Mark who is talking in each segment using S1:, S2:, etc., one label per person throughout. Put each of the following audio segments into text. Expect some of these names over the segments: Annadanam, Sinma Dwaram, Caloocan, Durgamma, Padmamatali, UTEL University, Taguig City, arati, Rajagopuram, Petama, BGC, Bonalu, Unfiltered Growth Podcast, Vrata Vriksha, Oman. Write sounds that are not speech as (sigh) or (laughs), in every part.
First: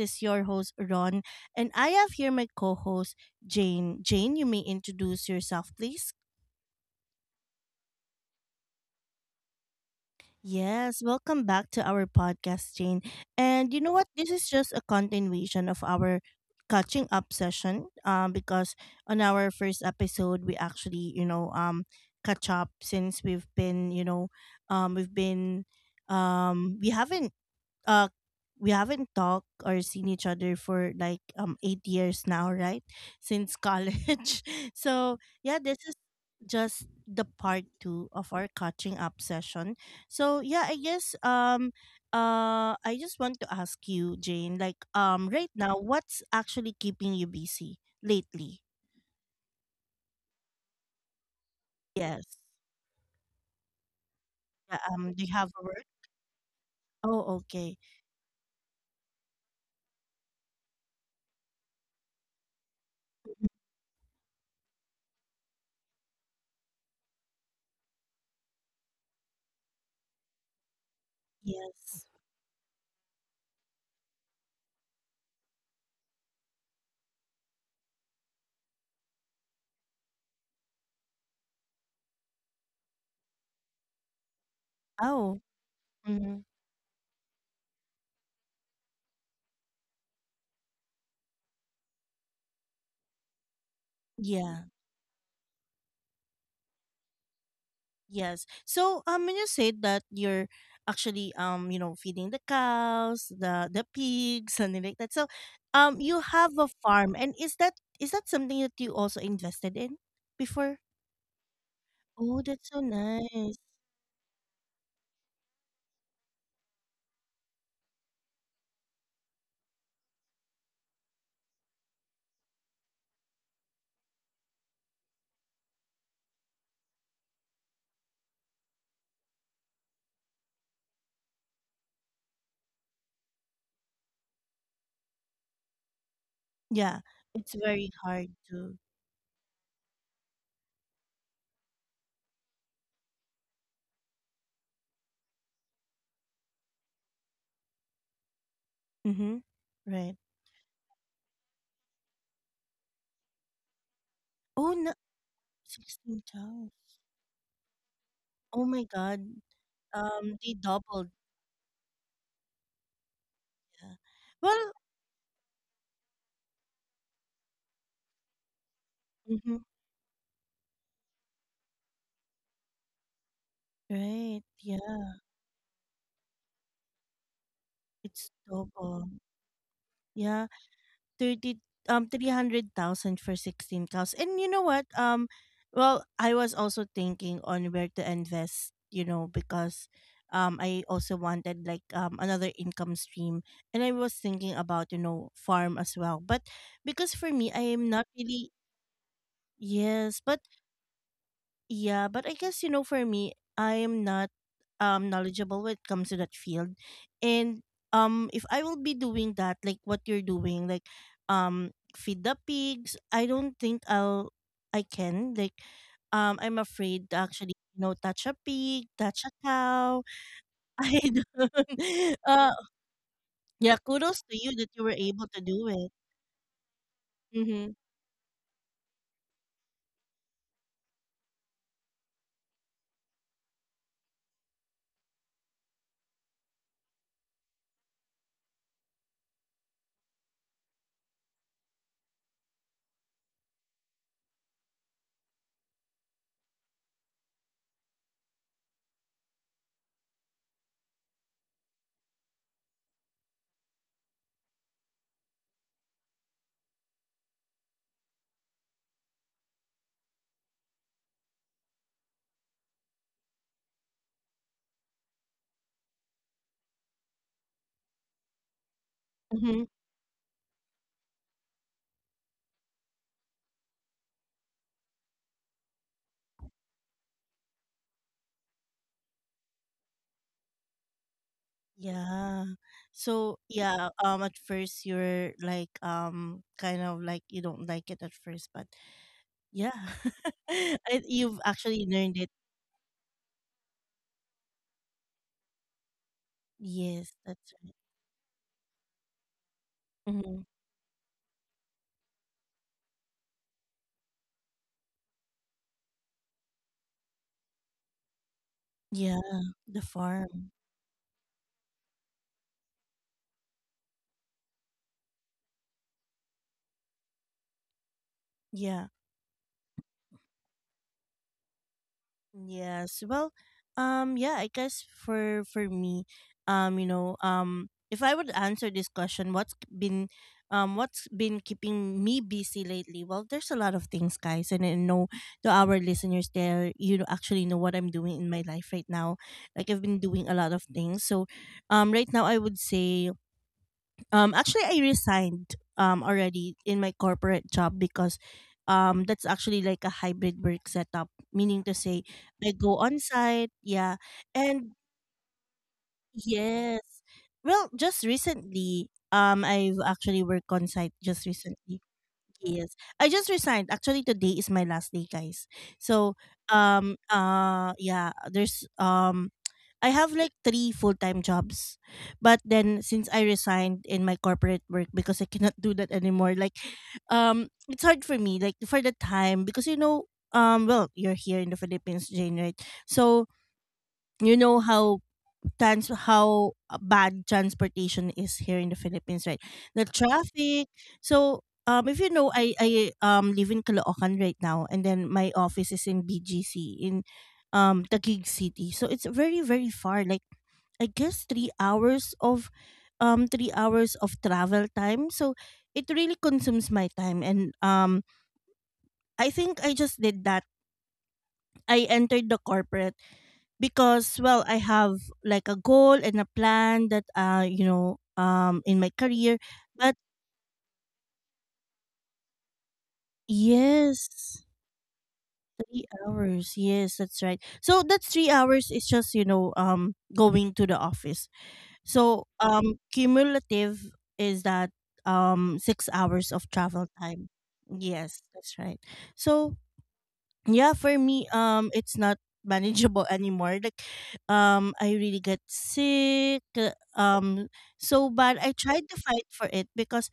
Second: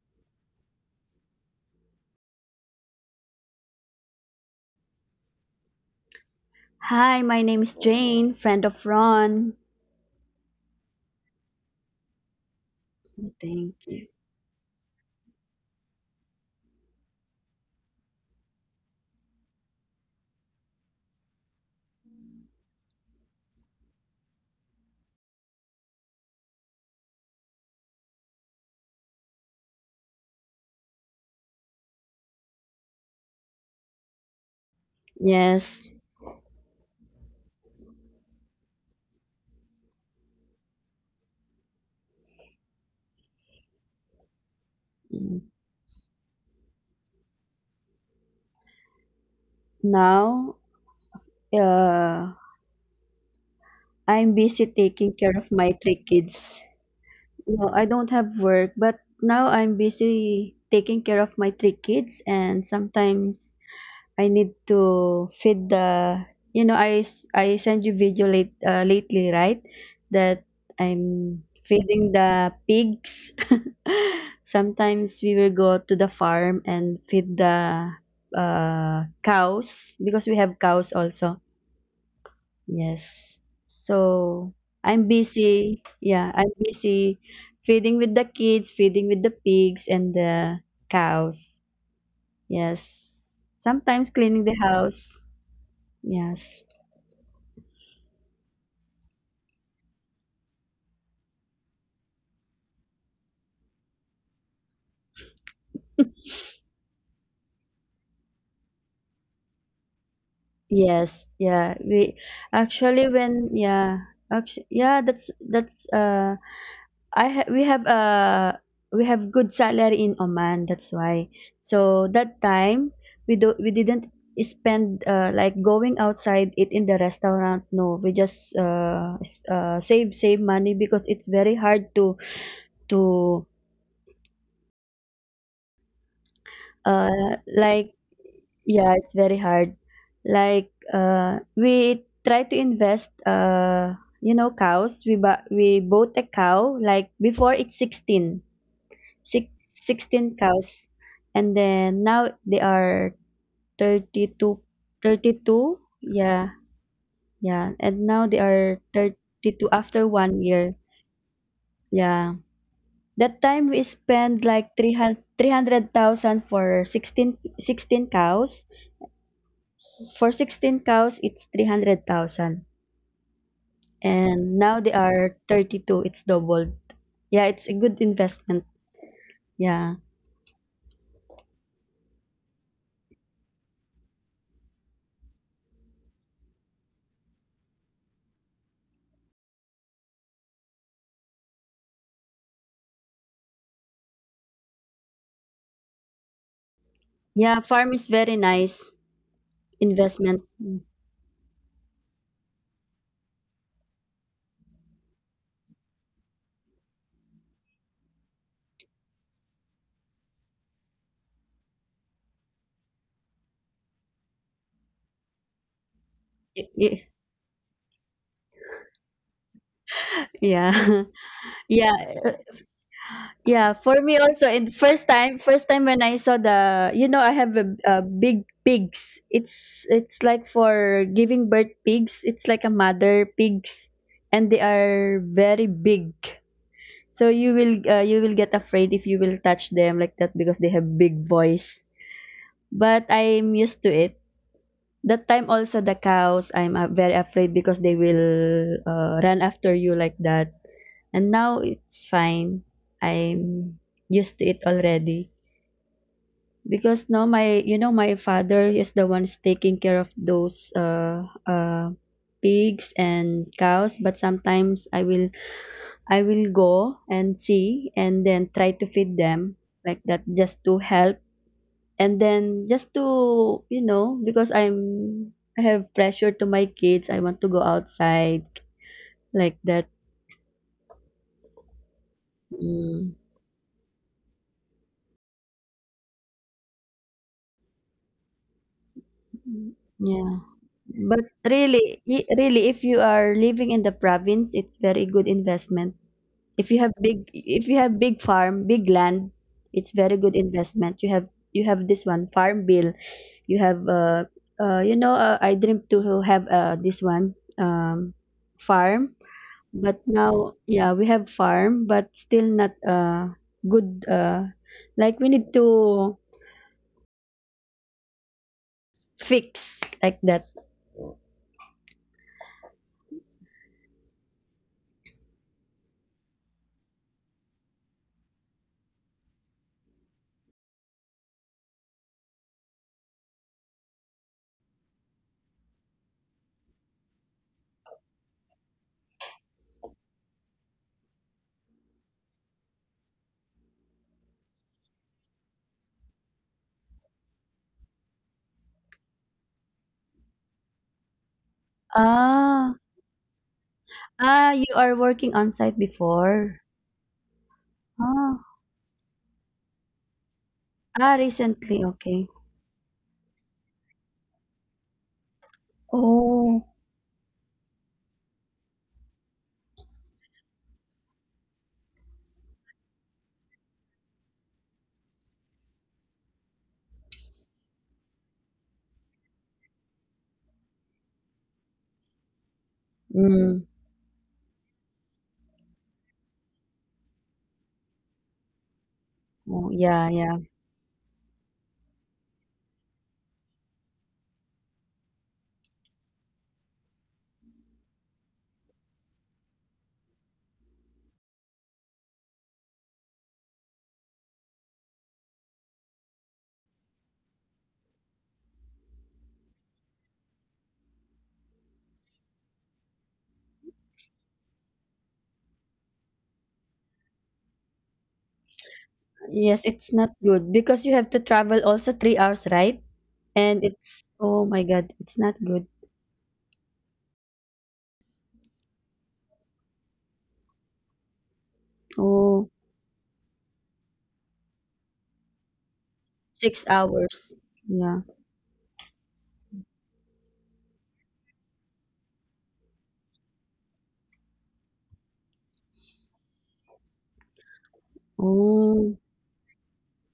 S1: is your host, Ron, and I have here my co host, Jane. Jane, you may introduce yourself, please.
S2: Hi, my name is Jane, friend of Ron.
S1: Yes, welcome back to our podcast, Jane. And you
S2: Thank
S1: know what?
S2: you.
S1: This is just a continuation of our catching up session, because on our first episode, we actually, catch up since we've been, you know, we've been. Um, we haven't uh we haven't talked or seen each other for like 8 years now, right? Since college. (laughs) So, yeah, this
S2: Yes.
S1: is just the part 2 of our catching up session. So, yeah, I guess I just want to ask you, Jane, like
S2: Yes.
S1: right now what's actually keeping you busy lately?
S2: Now,
S1: Yes.
S2: uh, I'm busy
S1: Yeah,
S2: taking
S1: do you
S2: care of
S1: have a
S2: my
S1: work?
S2: three kids.
S1: Oh,
S2: No,
S1: okay.
S2: I don't have work, but now I'm busy taking care of my three kids, and sometimes I need to feed the, I send you video lately, right? That I'm
S1: Yes.
S2: feeding the pigs. (laughs) Sometimes we will go to the farm and feed the, cows, because we have cows also. Yes. So I'm
S1: Oh.
S2: busy. Yeah,
S1: Mhm.
S2: I'm busy feeding with the kids, feeding with the pigs and the cows. Yes. Sometimes cleaning the
S1: Yeah.
S2: house. Yes.
S1: Yes. So when you said that you're actually feeding the cows, the pigs, (laughs) something like that. So you have a farm, and is that, is that something that you also invested in before?
S2: Yes, yeah. We
S1: Oh, that's so
S2: actually
S1: nice.
S2: when yeah, actually, yeah, that's I ha we have good salary in Oman, that's why. So that time we didn't spend like going outside eat in the restaurant. No, we just save money because it's very hard to, to
S1: Yeah. It's very
S2: like.
S1: hard to.
S2: Yeah, it's very hard. Like, we try to invest. You know, cows. We bought a cow like before. It's 16,
S1: Mm-hmm.
S2: six
S1: Right.
S2: sixteen cows, and then now they are thirty
S1: Oh
S2: two,
S1: no,
S2: 32.
S1: 16 cows.
S2: Yeah, yeah, and now
S1: Oh
S2: they
S1: my
S2: are
S1: god.
S2: 32 after
S1: Um, they
S2: 1 year.
S1: doubled.
S2: Yeah, that time
S1: Yeah.
S2: we spent
S1: Well,
S2: like 300, 300,000 for 16, 16 cows.
S1: mm-hmm,
S2: For 16 cows, it's 300,000.
S1: right,
S2: And now they
S1: yeah.
S2: are 32. It's doubled. Yeah, it's a good
S1: It's
S2: investment.
S1: double.
S2: Yeah.
S1: Yeah. 30 300,000 for 16 cows. And you know what? Well, I was also thinking on where to invest, you know, because I also wanted like another income stream, and I was thinking about, you know, farm as well. But because for me I
S2: Yeah,
S1: am not
S2: farm is
S1: really,
S2: very nice
S1: yes, but
S2: investment. Mm.
S1: yeah, but I guess you know for me, I am not knowledgeable when it comes to that field. And if I will be doing that like what you're doing like, um feed the pigs, I don't think I can like, I'm
S2: Y-
S1: afraid to
S2: y-
S1: actually you know touch a pig, touch a cow. (laughs) I
S2: yeah.
S1: don't
S2: (laughs) Yeah.
S1: (laughs) uh
S2: uh,
S1: yeah,
S2: yeah for
S1: kudos to
S2: me
S1: you that
S2: also
S1: you
S2: in
S1: were able to do
S2: first
S1: it.
S2: time when I saw the, I
S1: Mhm.
S2: have a big pigs. It's it's like for giving birth pigs. It's like a mother pigs, and they are very big. So you will, you will get afraid if you will touch them like that because they have big voice, but I'm used to it. That time also the cows, I'm, very afraid because they will, run after you, like that. And now it's fine. I'm used to it already because now my, my father is the one's taking care of those, pigs and cows. But sometimes I will go and see and then try to feed them, like that, just to help, and then just to, because I have pressure to my kids. I want to go outside, like that.
S1: Yeah.
S2: mm,
S1: So yeah, at first you're like kind of like you don't like it at first, but yeah.
S2: yeah
S1: (laughs) I-
S2: but
S1: You've actually
S2: really,
S1: learned it.
S2: really, if you are living in the province, it's very good investment.
S1: Yes, that's
S2: If
S1: right.
S2: you have big farm, big land, it's very good
S1: Hmm.
S2: investment. You have this one farm bill. You have you know I dream to have, this one, farm.
S1: Yeah, the
S2: But
S1: farm.
S2: now, yeah, we have farm, but still not, good, like. We need to
S1: Yeah.
S2: fix, like that.
S1: Yes. Well, yeah, I guess for me, if I would answer this question, what's k- been what's been keeping me busy lately? Well, there's a lot of things, guys, and I know to our listeners there, you know, actually know what I'm doing in my life right now. Like I've been doing a lot of things. So, right now I would say, actually, I resigned already in my corporate job because that's actually like a hybrid work setup, meaning to say I go
S2: Ah.
S1: on site, yeah,
S2: Ah,
S1: and
S2: you are working on site before.
S1: yes, well, just
S2: Ah.
S1: recently, I've actually worked on site
S2: Ah,
S1: just recently.
S2: recently. Okay.
S1: Yes. I just resigned. Actually, today is my last day, guys. So,
S2: Oh.
S1: yeah, I have like three full time jobs. But then, since I resigned in my corporate work because I cannot do that anymore, like, it's hard for me, like, for the time, because, you know, well, you're here in the Philippines, Jane, right? So,
S2: Mm.
S1: you know how trans how bad transportation is here in the Philippines, right?
S2: Oh,
S1: The
S2: yeah, yeah.
S1: traffic. So, if you know, I live in Caloocan right now, and then my office is in BGC in Taguig City. So it's very very far. Like I guess 3 hours of travel time. So it really consumes my time, and I think I just did that. I entered the corporate because well I have like a goal and a plan that in my career,
S2: Yes,
S1: but
S2: it's not good because you have to travel also 3 hours, right? And it's,
S1: yes,
S2: oh my God, it's not good.
S1: 3 hours, yes, that's right. So that 3 hours is just you know going to the office. So
S2: Oh,
S1: cumulative is that 6 hours of
S2: six
S1: travel time.
S2: hours. Yeah.
S1: Yes, that's right. So yeah, for me it's not manageable anymore. Like I really get sick, so bad. I tried to
S2: Oh.
S1: fight for it because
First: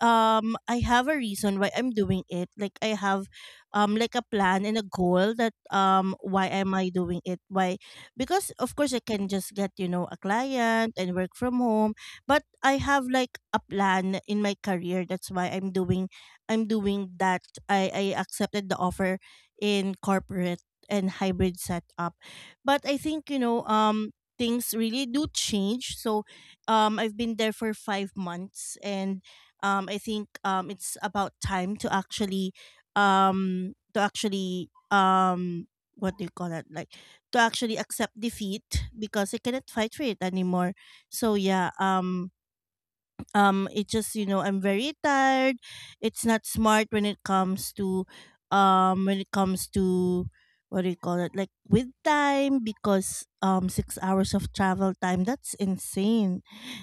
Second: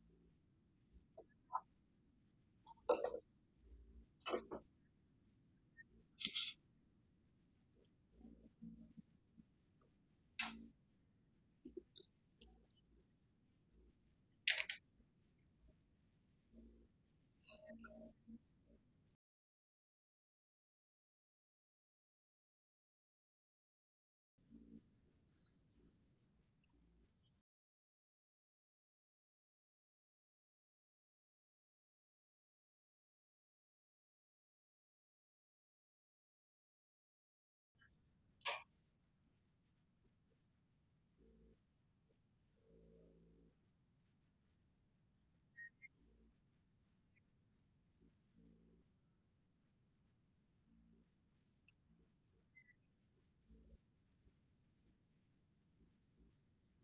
S1: I have a reason why I'm doing it. Like I have like a plan and a goal that why am I doing it? Why? Because of course I can just get, you know, a client and work from home, but I have like a plan in my career. That's why I'm doing that. I accepted the offer in corporate and hybrid setup. But I think, you know, things really do change. So I've been there for 5 months, and I think it's about time to actually, um to actually um what do you call it, like to actually accept defeat because I cannot fight for it anymore. So yeah, it just, you know, I'm very tired. It's not smart when it comes to, when it comes to, what do you call it, like with time because 6 hours of travel time, that's insane.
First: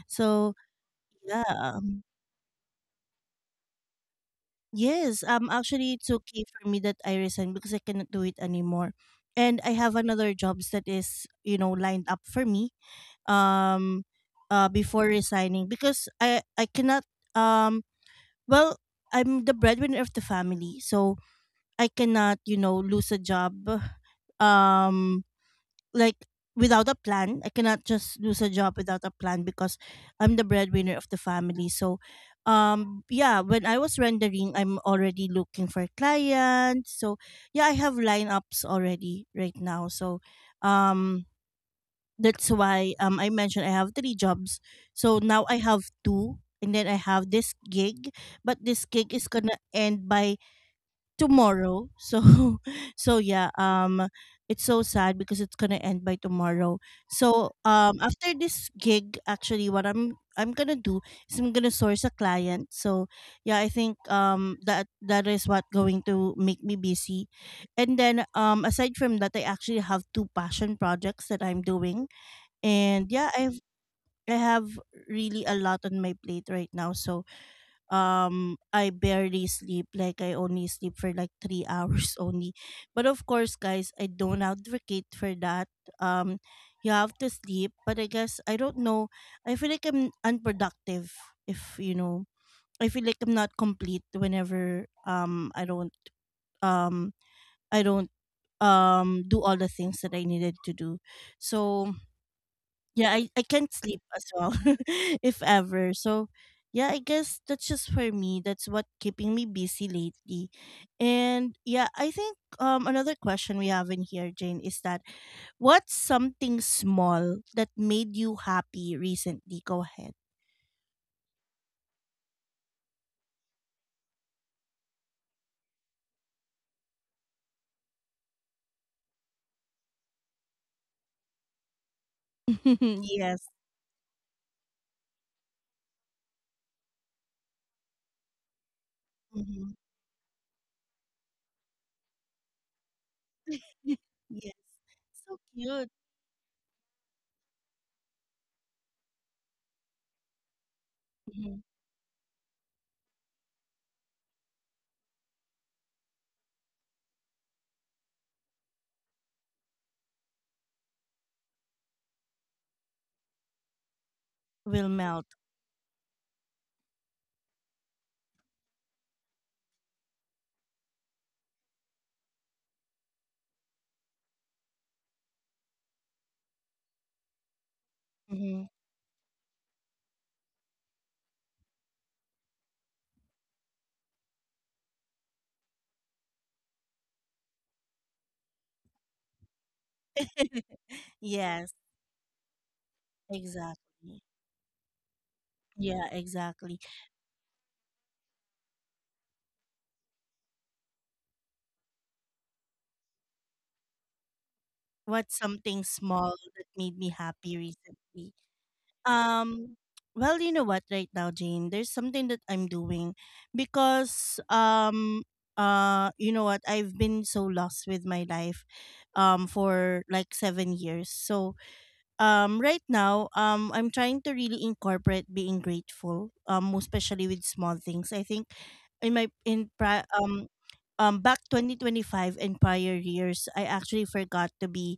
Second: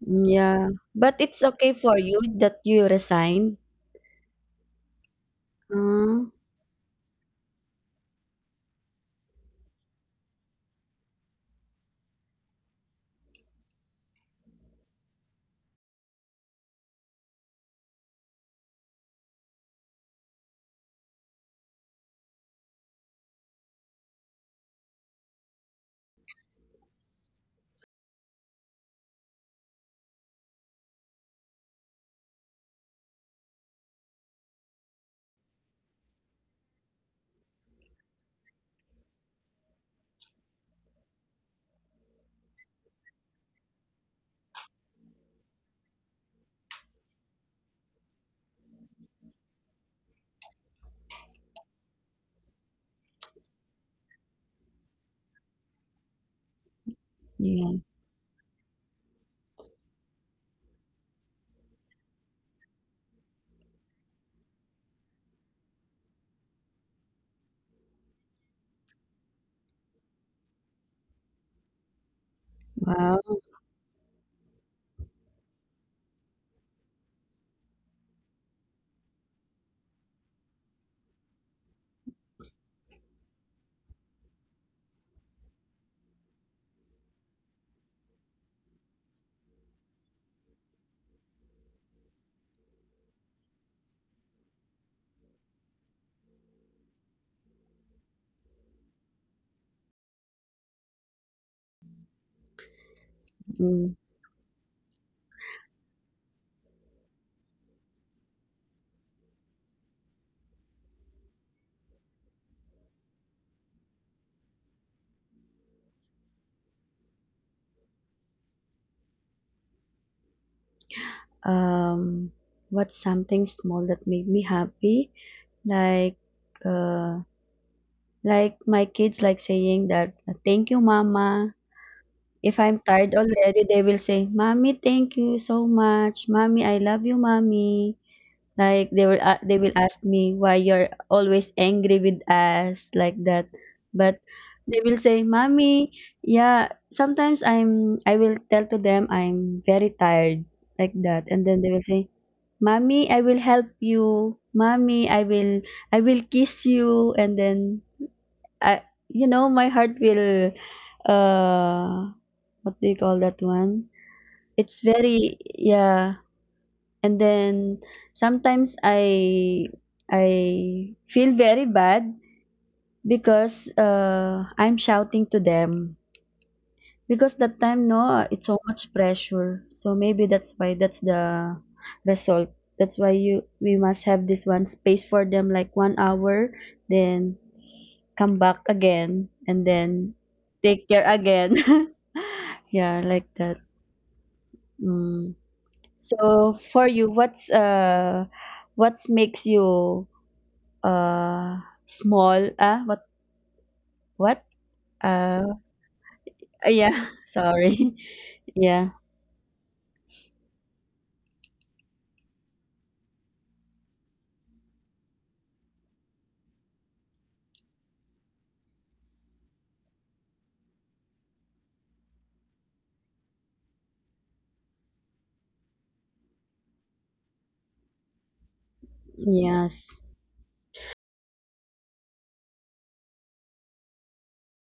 S1: So
S2: Yeah, but it's
S1: yeah,
S2: okay for you that you resign.
S1: yes, actually it's
S2: Uh,
S1: okay for me that I resign because I cannot do it anymore. And I have another jobs that is, you know, lined up for me, um before resigning because I cannot, um well, I'm the breadwinner of the family, so I cannot, you know, lose a job, um like, without a plan. I cannot just lose a job without a plan because I'm the breadwinner of the family. So yeah, when I was rendering, I'm already looking for clients. So yeah, I have lineups already right now. So um that's why I mentioned I have three jobs. So now I have two and then I have this gig, but this gig is gonna end by tomorrow. So (laughs) so yeah, it's so sad because it's gonna end by tomorrow. So
S2: yeah.
S1: after this gig, actually what I'm gonna do is I'm gonna source a client. So yeah, I think that is what going to make me busy. And then aside from that, I actually have two passion projects that I'm doing. And
S2: Wow.
S1: yeah, I've I have really a lot on my plate right now. So I barely sleep. Like I only sleep for like 3 (laughs) hours only, but of course guys I don't advocate for that. um you have to sleep, but I guess I don't know. I feel like I'm unproductive if you know, I feel like I'm not complete whenever um I don't do all the things that I needed to do. So yeah, I can't sleep
S2: Mm.
S1: as well, (laughs) if ever. So, yeah, I guess that's just for me. That's what keeping me busy lately. And yeah, I think another question we have in here, Jane, is that what's something small that made you happy recently? Go ahead.
S2: Um, what's something small that made me happy? Like, uh, like my kids, like saying that, "Thank you, Mama." If I'm
S1: (laughs)
S2: tired
S1: Yes.
S2: already, they will say, "Mommy, thank you so much. Mommy, I love you, Mommy." Like they were a They will
S1: Hmm.
S2: ask me, why you're always angry with us, like that.
S1: (laughs)
S2: But
S1: Yes.
S2: they will say,
S1: So cute.
S2: "Mommy, yeah, sometimes I will tell to them I'm very tired, like that." And
S1: Hmm.
S2: then they will say, "Mommy, I will help you. Mommy, I will kiss you." And then I, my heart will, uh what do you call that one? It's
S1: Will melt.
S2: very, yeah. And then sometimes I feel very bad because, I'm shouting to them because that time, no,
S1: Hmm.
S2: it's so much pressure, so maybe that's why, that's the result. That's why you we must have this one space for them, like 1 hour, then come back again and then
S1: (laughs)
S2: take care
S1: Yes,
S2: again. (laughs) Yeah, like that.
S1: exactly.
S2: Mm.
S1: Yeah, exactly.
S2: So for you, what's, what makes you, uh small, what
S1: What's
S2: uh
S1: something small that made me
S2: yeah?
S1: happy
S2: (laughs) Sorry.
S1: recently?
S2: (laughs) Yeah.
S1: Um, well, you know what, right now, Jane, there's something that I'm doing because you know what, I've been so lost with my life for like 7 years. So right now I'm trying to really incorporate being grateful, especially with small things. I think in my in pri-
S2: Yes.
S1: back 2025 and prior years I actually forgot to be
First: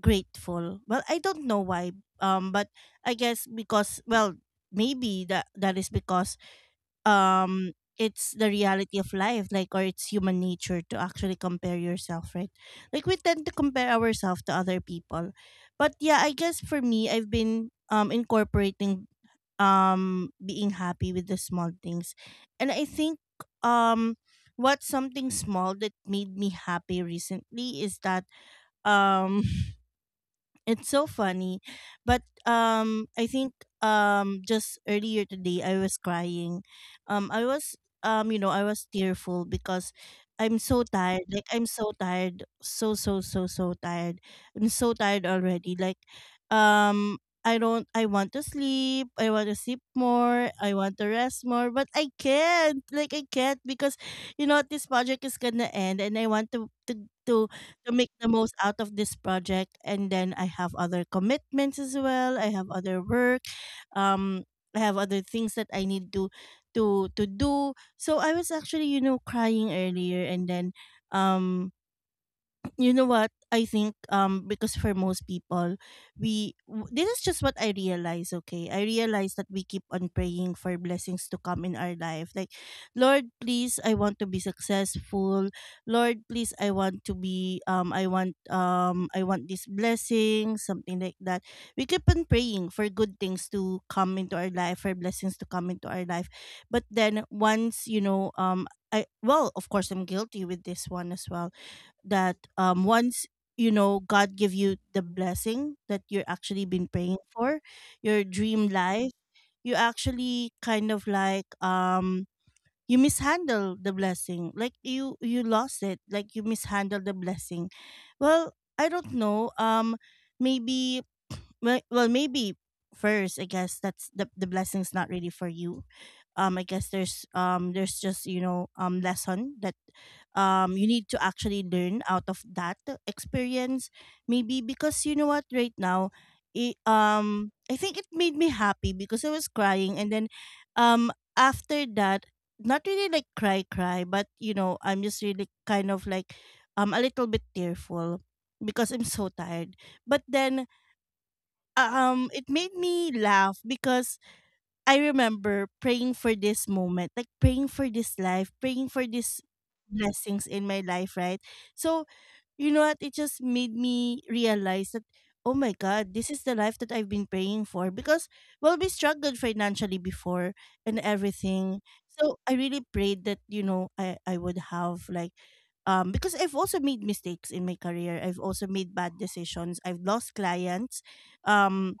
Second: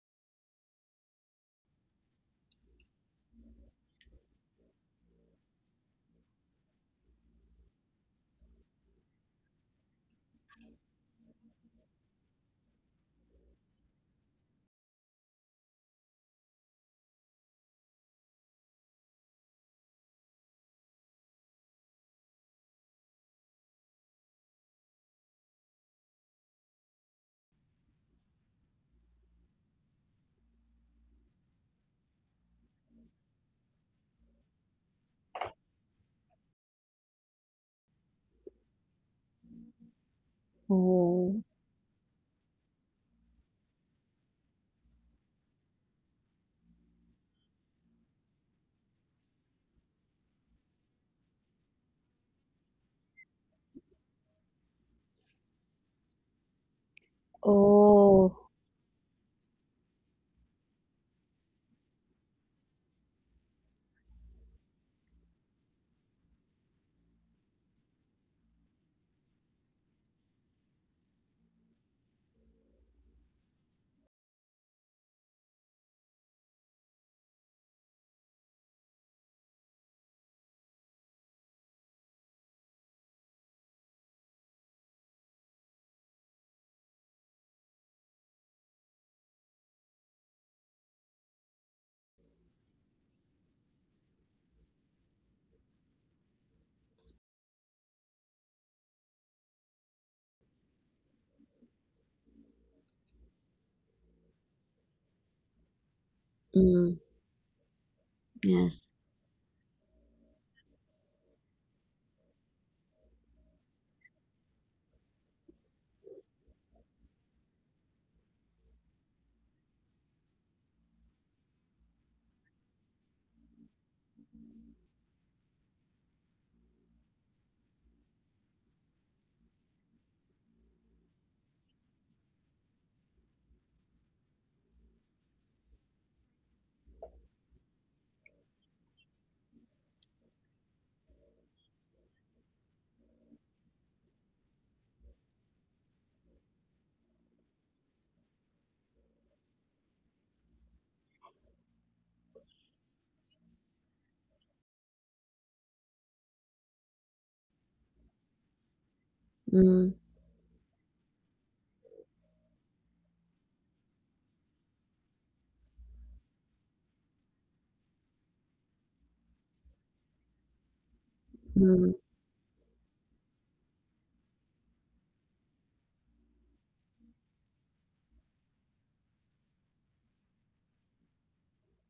S1: grateful. Well, I don't know why, but I guess because well, maybe that that is because um it's the reality of life, like, or it's human nature to actually compare yourself, right? Like we tend to compare ourselves to other people. But yeah, I guess for me I've been incorporating being happy with the small things. And I think um what's something small that made me happy recently is that, um (laughs) it's so funny, but I think just earlier today I was crying. I was you know, I was tearful because I'm so tired.
S2: Oh.
S1: Like I'm so tired, so so so so tired. I'm so tired already. Like um I don't, I want to sleep, I want to sleep more, I want to rest more, but I can't. Like I can't because you know this project is gonna end and I want to to make
S2: Oh.
S1: the most out of this project, and then I have other commitments as well. I have other work, um I have other things that I need to do. So I was actually, you know, crying earlier, and then um you know what, I think because for most people this is just what I realize. Okay, I realize that we keep on praying for blessings to come in our life. Like, Lord please, I want to be successful. Lord please, I want to be, I want I want this blessing, something like that. We keep on praying for good things to come into our life, for blessings to come into our life. But then once I, well, of course, I'm guilty with this one as well, that once you know God give you the blessing that you're actually been
S2: Mm.
S1: praying for, your dream
S2: Yes.
S1: life, you actually kind of like you mishandle the blessing. Like you lost it. Like you mishandle the blessing. Well, I don't know. Maybe. Well, maybe first, I guess that's the blessing's not really for you. I guess there's just lesson that you need to actually learn out of that experience. Maybe because you know what? Right now it, I think it made me happy because I was crying, and then um after that, not really like cry cry, but you know, I'm just really kind of like a little bit tearful because I'm so tired. But then it made me laugh because I remember praying for this moment, like praying for this life, praying for this
S2: Mm.
S1: blessings in my life, right? So, you know what? It just made me realize that, oh my God, this is the life that I've been praying for because, well, we struggled financially before and everything.
S2: Mm.
S1: So, I really prayed that, you know, I would have like, because I've also made mistakes in my career. I've also made bad decisions. I've lost clients. Um,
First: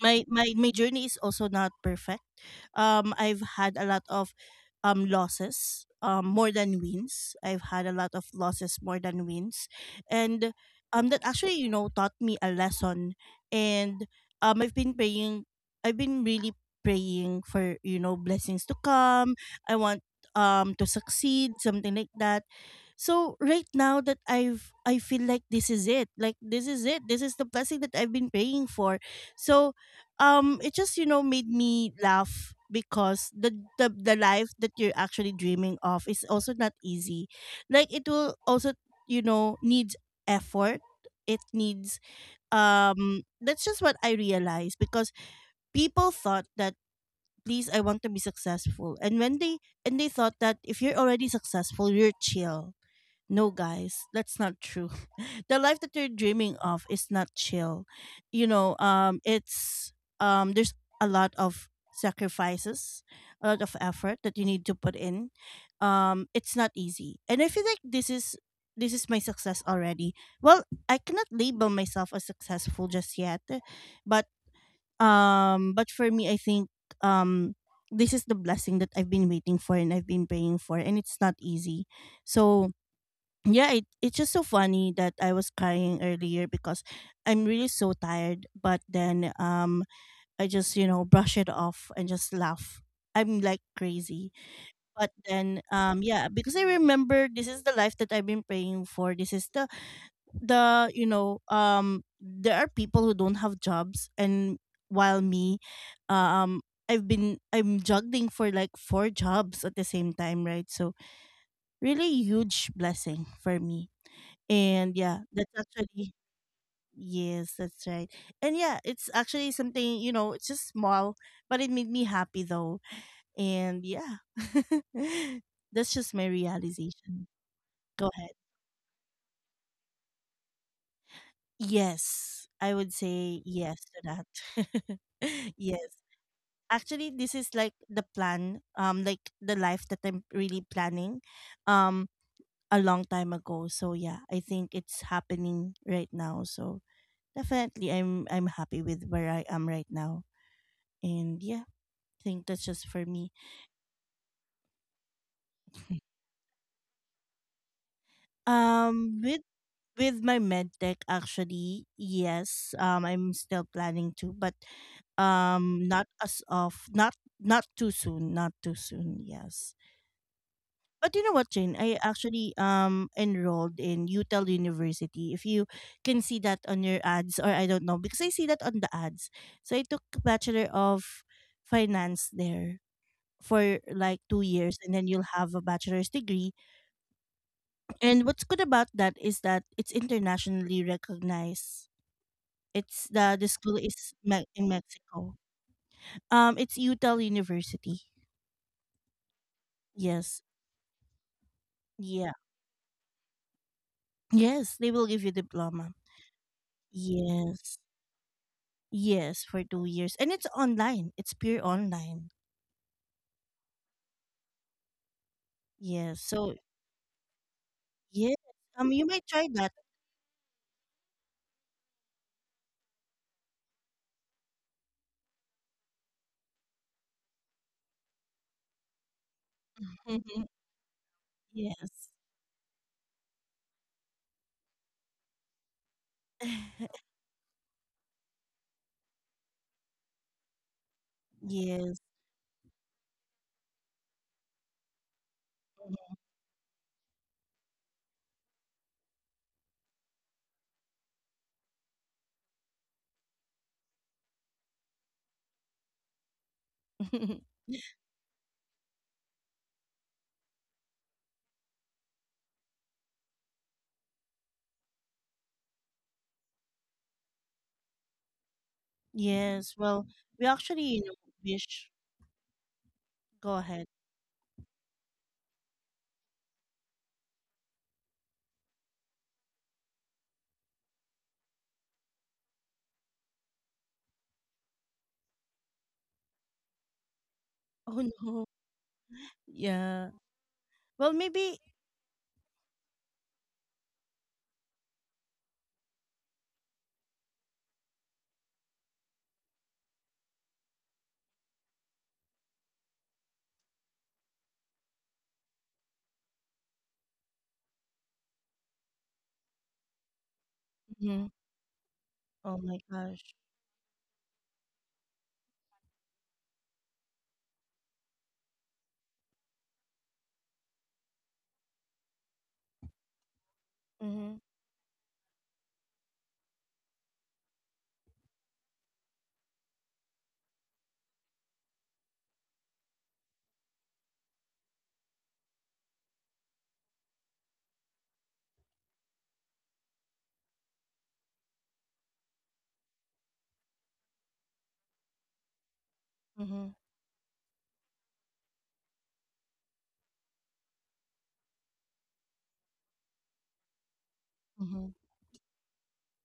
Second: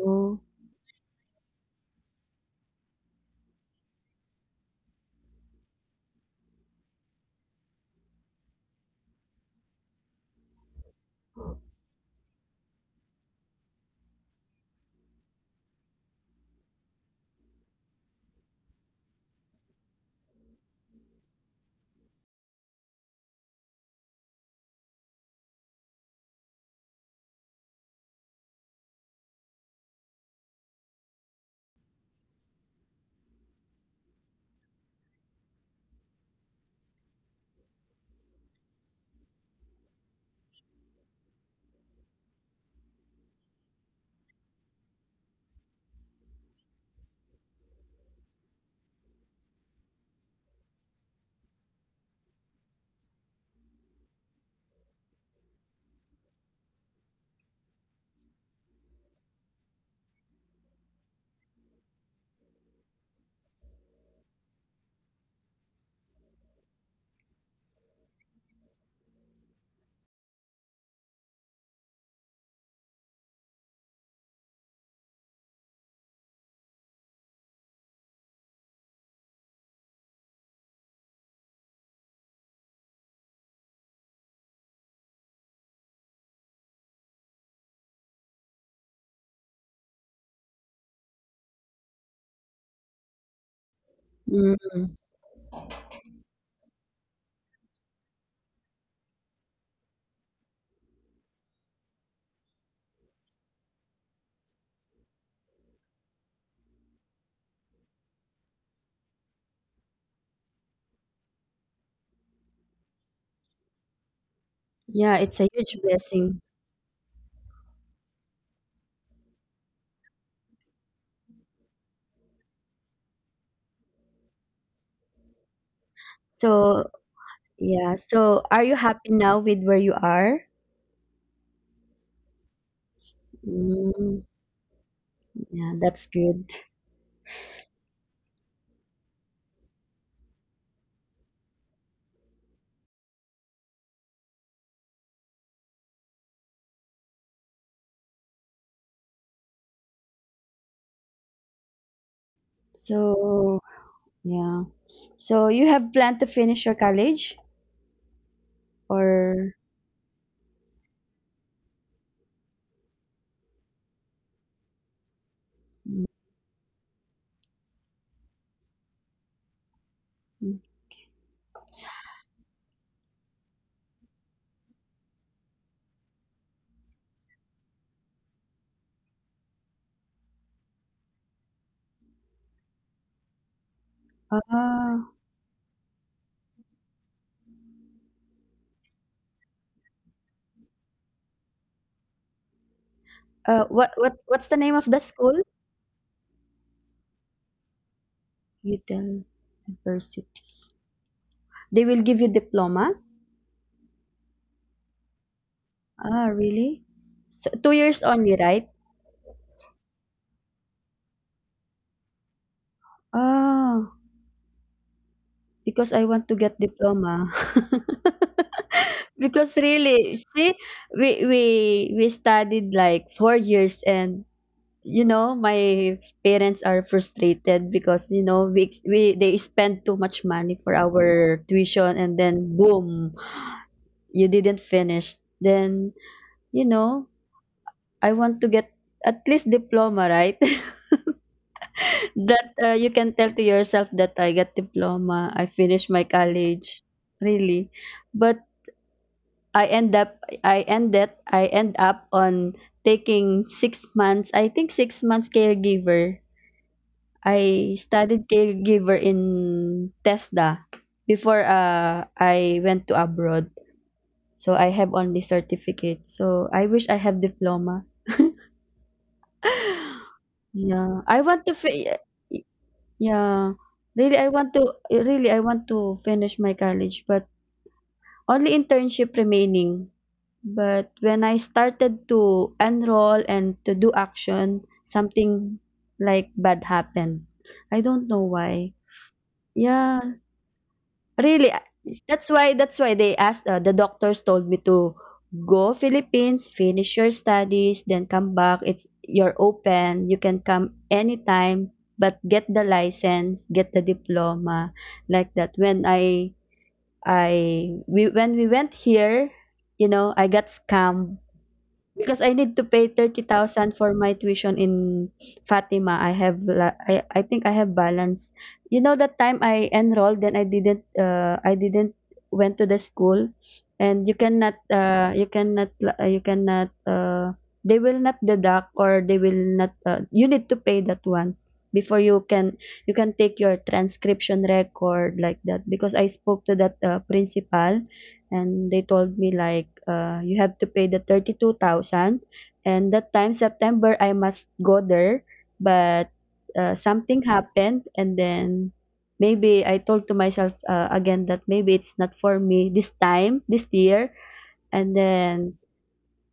S1: my my my journey is also not perfect. I've had a lot of losses, more than wins. I've had a lot of losses more than wins, and that actually, you know, taught me a lesson. And I've been praying. I've been really praying for, you know, blessings to come. I want to succeed, something like that. So right now, that I've I feel like this is it. Like this is it. This is the blessing that I've been praying for. So it just, you know, made me laugh because the life that you're actually dreaming of is also not easy. Like it will also, you know, needs effort. It needs that's just what I realized. Because people thought that, please, I want to be successful, and when they, and they thought that if you're already successful, you're chill. No guys, that's not true. The life that you're dreaming of is not chill. You know, it's there's a lot of sacrifices, a lot of effort that you need to put in. It's not easy, and I feel like this is, this is my success already. Well, I cannot label myself as successful just yet, but but for me, I think um, this is the blessing that I've been waiting for and I've been praying for, and it's not easy. So yeah, it's just so funny that I was crying earlier because I'm really so tired, but then I just, you know, brush it off and just laugh. I'm like crazy.
S2: Mm.
S1: But then yeah, because I remember this is the life that I've been praying for. This is the, you know, there are people who don't have jobs, and while me, um I'm juggling for like four jobs at the same time, right? So really huge blessing for me. And
S2: Yeah,
S1: yeah,
S2: it's a
S1: that's
S2: huge
S1: actually,
S2: blessing.
S1: yes, that's right. And yeah, it's actually something, you know, it's just small, but it made me happy though. And yeah. (laughs) That's just my
S2: So
S1: realization.
S2: yeah,
S1: Go ahead.
S2: so are you happy now with where you are?
S1: Yes. I would say yes to
S2: Mm.
S1: that. (laughs)
S2: Yeah,
S1: Yes.
S2: that's good.
S1: Actually, this is like the plan, like the life that I'm really planning um a long time ago. So yeah, I think it's happening right now. So definitely, I'm happy with where I am right now. And yeah, I think that's just for me.
S2: So yeah, so you have planned to finish your college, or...
S1: With my medtech actually, yes. I'm still planning to, but
S2: Mm.
S1: not as of not too soon, not too soon, yes.
S2: Mm.
S1: But you know what, Jane? I actually enrolled in UTEL University. If you can see that on your ads, or I don't know, because I see that on the ads. So I took Bachelor of Finance there, for like two
S2: Ah.
S1: years and then you'll have a bachelor's degree. And what's good about that is that it's internationally recognized. It's
S2: Uh,
S1: the
S2: what
S1: school
S2: what what's
S1: is
S2: the name
S1: me-
S2: of the
S1: in
S2: school?
S1: Mexico. It's Utah University.
S2: Utah University.
S1: Yes.
S2: They will give you
S1: Yeah.
S2: diploma.
S1: Yes, they will give you
S2: Ah,
S1: diploma.
S2: really? So, 2 years
S1: Yes.
S2: only, right?
S1: Yes, for 2 years, and it's online. It's pure online.
S2: Oh, because I want
S1: Yes.
S2: to get
S1: So
S2: diploma. (laughs)
S1: yes, you might
S2: Because
S1: try that.
S2: really, see, we we we studied like 4 years, and you know, my parents are frustrated because, we they spend too much money
S1: (laughs)
S2: for our tuition,
S1: Yes.
S2: and then, boom, you didn't finish. Then, you know,
S1: (laughs)
S2: I want to get at least diploma, right? (laughs)
S1: Yes.
S2: That, you can tell to yourself that I got diploma, I finished my college, really. But I end up, I end up on taking 6 months. I think 6 months caregiver. I
S1: (laughs)
S2: studied caregiver in TESDA before, I went to abroad. So I have only certificate. So I wish I have diploma. (gasps) (laughs)
S1: Yes, well, we actually,
S2: Yeah,
S1: you know,
S2: I want to.
S1: wish. Go
S2: Yeah.
S1: ahead. (laughs)
S2: Really, I want to finish my college, but only internship remaining. But when I started to enroll and to do action, something like bad happened. I
S1: Oh
S2: don't know
S1: no.
S2: why. Yeah.
S1: Yeah. Well,
S2: Really, ah,
S1: maybe.
S2: that's why the doctors told me to go Philippines, finish your studies, then come back. It's you're open. You can come anytime, but get the license, get the diploma, like that. When we went here, you know, I got scammed.
S1: Mhm.
S2: Because I need
S1: Oh
S2: to
S1: my
S2: pay
S1: gosh.
S2: 30,000 for my tuition in Fatima. I think I have balance. You know that time I enrolled then I didn't went to the school, and
S1: Mm-hmm.
S2: you cannot, they will not deduct, or they will not, you need to pay that one before you can take your transcription record, like that, because I spoke to that, principal, and they told me like, you have to pay the 32,000, and that time September I must go there, but,
S1: Mm-hmm.
S2: something happened, and then maybe I told to myself, again, that maybe it's not for me this time, this year.
S1: Mm-hmm.
S2: and then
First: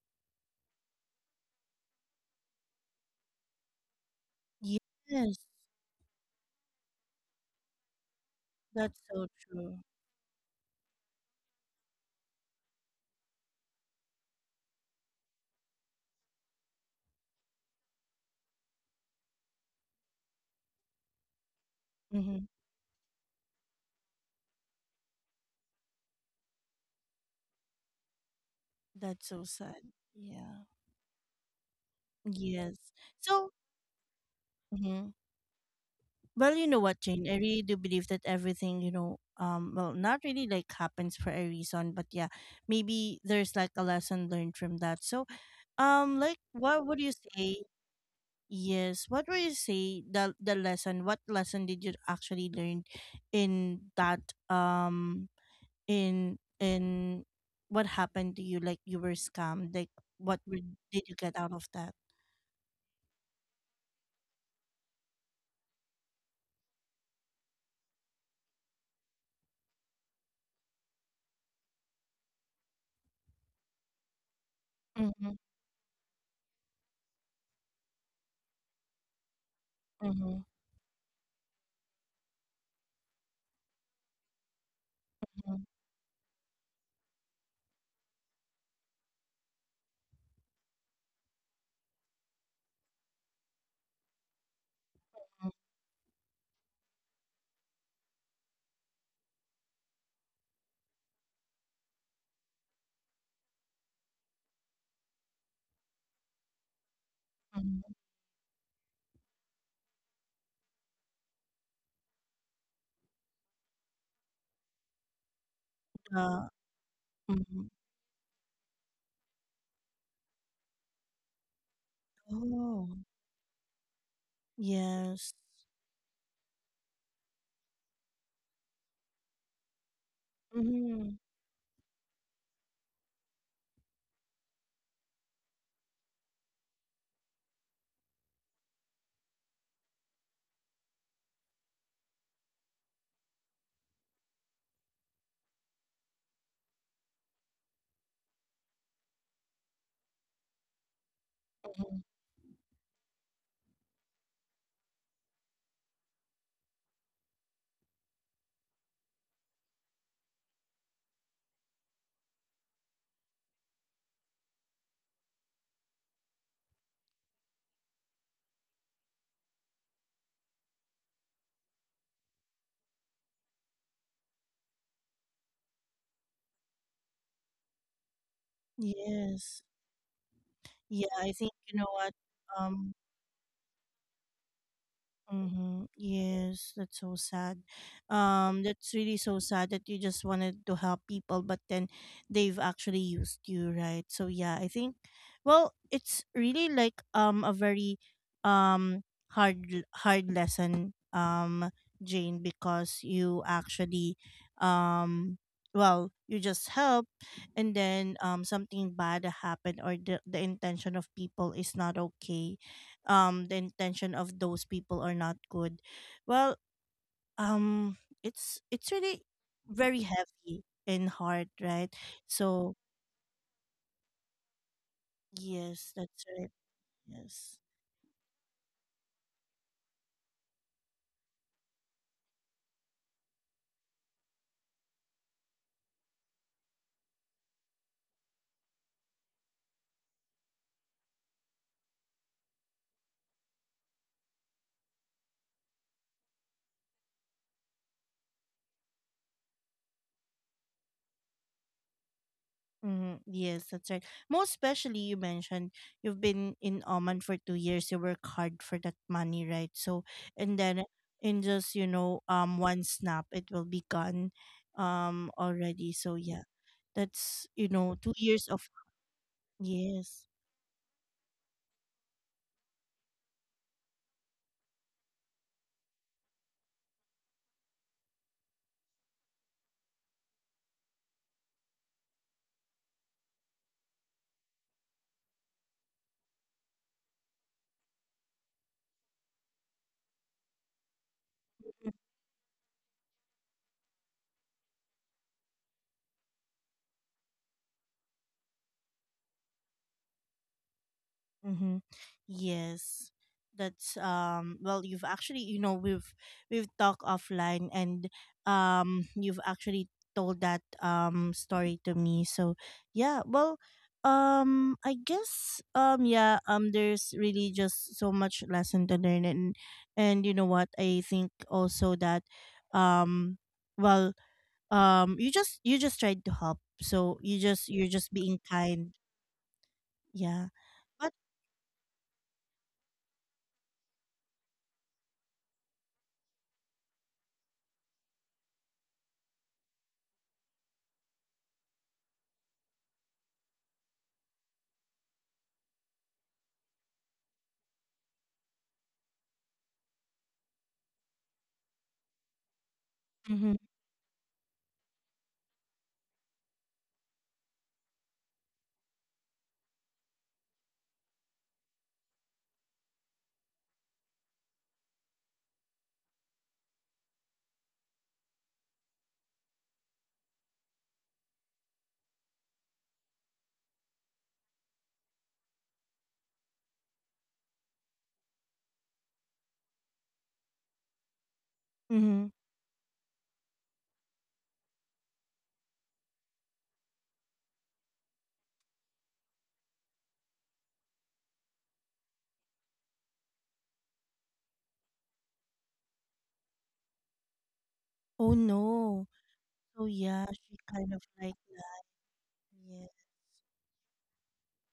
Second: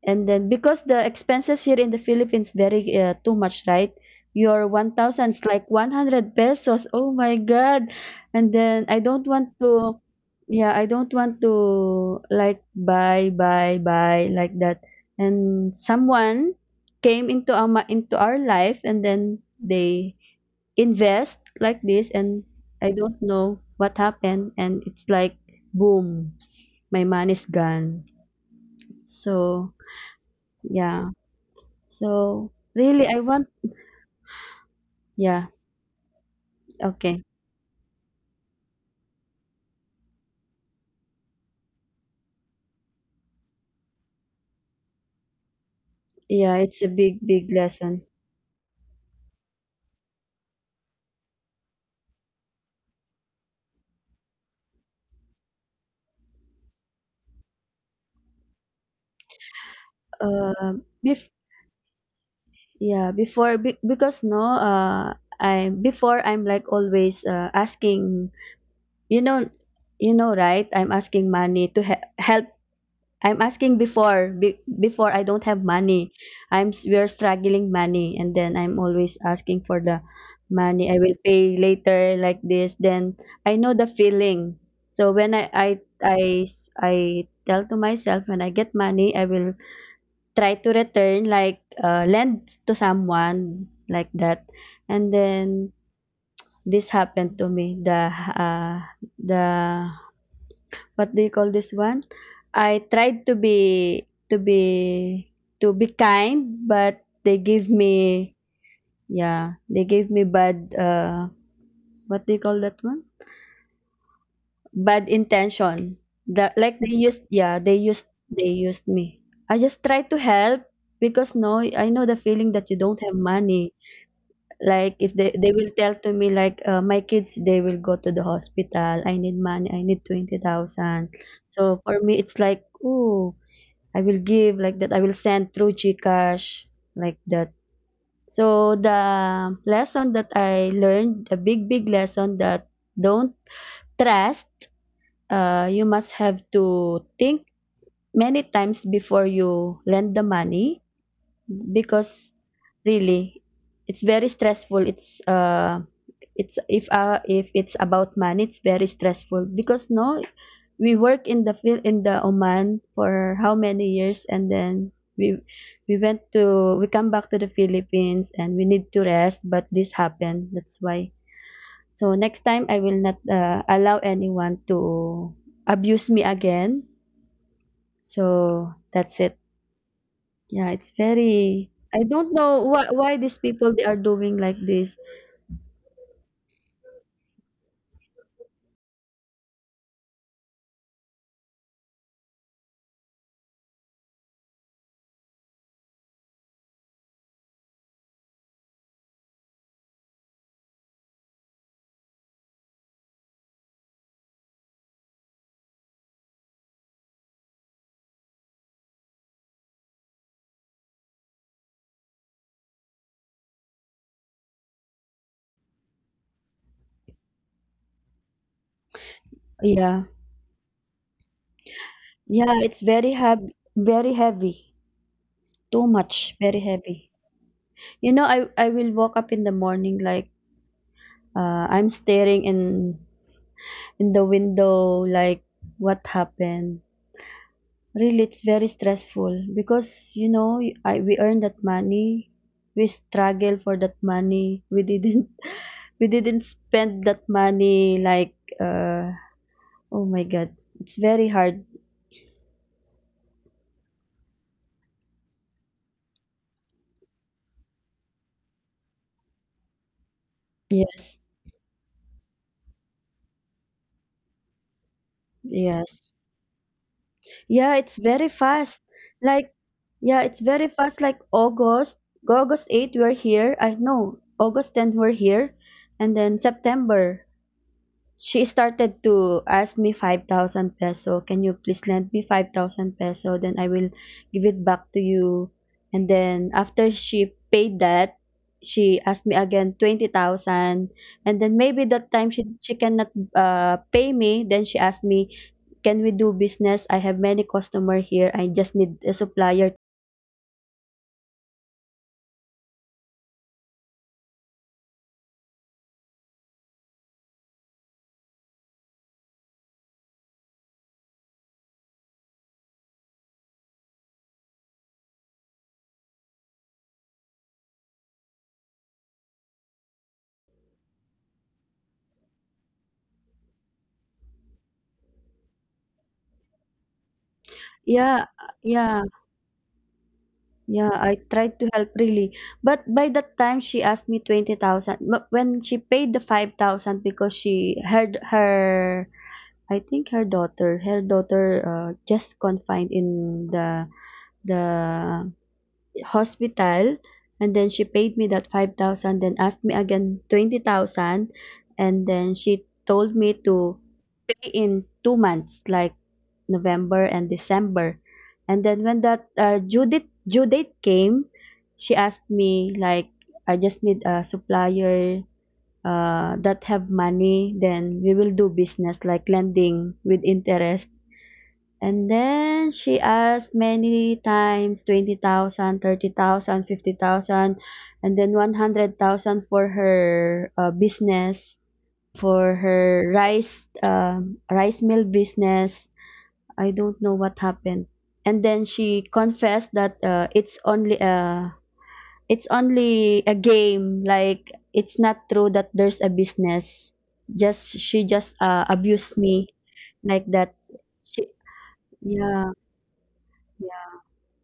S2: and then because the expenses here in the Philippines very, too much, right? Your
S1: Yes,
S2: 1000 is like 100 pesos. Oh my God. And
S1: that's
S2: then I
S1: so
S2: don't want
S1: true.
S2: to yeah, I don't want to, like, buy, like that. And someone came into into our life, and then they invest like this,
S1: Mm-hmm.
S2: and I don't know what happened, and it's like, boom, my money's gone.
S1: That's so
S2: So,
S1: sad. Yeah.
S2: yeah. So
S1: Yes.
S2: really I want,
S1: So, hmm,
S2: yeah.
S1: well, you know what,
S2: Okay.
S1: Jane? I really do believe that everything, you know, well, not really like happens for a reason, but yeah, maybe there's like a lesson learned from that. So, like,
S2: Yeah, it's
S1: what
S2: a
S1: would you
S2: big, big
S1: say?
S2: lesson.
S1: Yes. What were you say the lesson? What lesson did you actually learn in that um in what happened to you? Like you were scammed. Like what were,
S2: Uh,
S1: did you
S2: bef-
S1: get out of that?
S2: yeah, because, no, I, before, I'm like always, asking, you know, right? I'm asking money to help. I'm asking before, before I
S1: Mm-hmm,
S2: don't have money. We're struggling money, and then I'm always asking for the
S1: mm-hmm,
S2: money. I will pay later, like this. Then I know the feeling. So when I I
S1: mm-hmm,
S2: I I tell to myself, when I get money, I will try to return, like, lend to someone, like that. And then this happened to me. The, what do you call this one? I tried to be kind, but they give
S1: mm-hmm.
S2: me yeah, they gave me bad, what do you call that one? Bad intention. That,
S1: Uh,
S2: like, they used yeah, they
S1: mm-hmm.
S2: used they used me. I just try to help because, no, I know the feeling that you don't
S1: Oh.
S2: have money. Like if they
S1: Yes.
S2: they will tell to me, like, my kids they will go to the hospital. I need money. I need 20,000.
S1: Mm-hmm.
S2: So for me it's like, oh, I will give, like that. I will send through GCash, like that. So the lesson that I learned, a big, big lesson that don't trust. You must have to think many times before you lend the money
S1: Mm-hmm.
S2: because really it's very stressful. It's if it's about money, it's very stressful because no, we work in the field in the Oman for how many years and then we come back to the Philippines and we need to rest, but this happened, that's why. So next time I will not allow anyone to abuse me again, so that's
S1: Yes.
S2: it. Yeah,
S1: Yeah,
S2: it's
S1: I think you
S2: very,
S1: know what?
S2: I don't know why
S1: Um,
S2: why these people they are doing like this.
S1: Mm-hmm. Yes, that's so sad. That's really so sad that you just wanted to help people, but then they've actually used you, right? So yeah, I think, well, it's really like a very um hard lesson, Jane, because you actually um well, you just help, and then something bad happened, or the intention of people is not okay. The intention of those people are not good. Well, um it's really
S2: Yeah,
S1: very heavy in heart, right?
S2: yeah,
S1: So
S2: it's very heavy, very heavy, too
S1: yes,
S2: much,
S1: that's right.
S2: very heavy.
S1: Yes.
S2: You know, I will wake up in the morning like I'm staring in the window like what happened. Really, it's very stressful because you know I, we earned that money, we struggle for that money. We didn't (laughs) we didn't spend that money like uh oh my God, it's very hard.
S1: Hmm. Yes, that's right. Most especially, you mentioned you've been in Oman for 2 years, you work hard for that money, right? So, and then,
S2: Yes,
S1: in just, you know, one snap, it will be gone
S2: yes.
S1: already. So yeah, that's,
S2: Yeah,
S1: you
S2: it's
S1: know, two
S2: very
S1: years of,
S2: fast. Like, yeah,
S1: yes.
S2: it's very fast. Like August, August 8 we're here. I know August 10 we're here, and then September. She started to ask me 5,000 peso. Can you please lend me 5,000 peso? Then I will give it back to you. And then after she paid that, she asked me again 20,000. And then maybe that time she cannot pay me. Then she asked me, can we do business? I have many customer here. I just need a supplier.
S1: Mm-hmm. Yes. That's well, you've actually, you know, we've talked offline, and you've actually told that story to me. So yeah, well, I guess, yeah, there's really just so much lesson to learn. And you know what, I think also that, um well, you just, tried to help. So you just, you're just
S2: Yeah,
S1: being kind.
S2: yeah.
S1: Yeah.
S2: Yeah, I
S1: But
S2: tried to help, really, but by that time she asked me 20,000. But when she paid the 5,000, because she had her, I think her daughter, just confined in the hospital, and then she paid me that 5,000, then asked me again 20,000, and then she told me
S1: mm-hmm.
S2: to pay in 2 months, like November and December. And then when that due date came, she asked me like, I just need a supplier that have money. Then we will do business like lending with interest. And then she asked many times 20,000, 30,000, 50,000, and then 100,000 for her business,
S1: mm-hmm.
S2: for her rice rice mill business. I don't know what happened. And then she confessed that it's only a game. Like, it's not true that there's a business. Just she just
S1: Oh, no.
S2: abused me
S1: So, yeah,
S2: like
S1: she
S2: that.
S1: kind of like
S2: She,
S1: that.
S2: yeah.
S1: Yeah.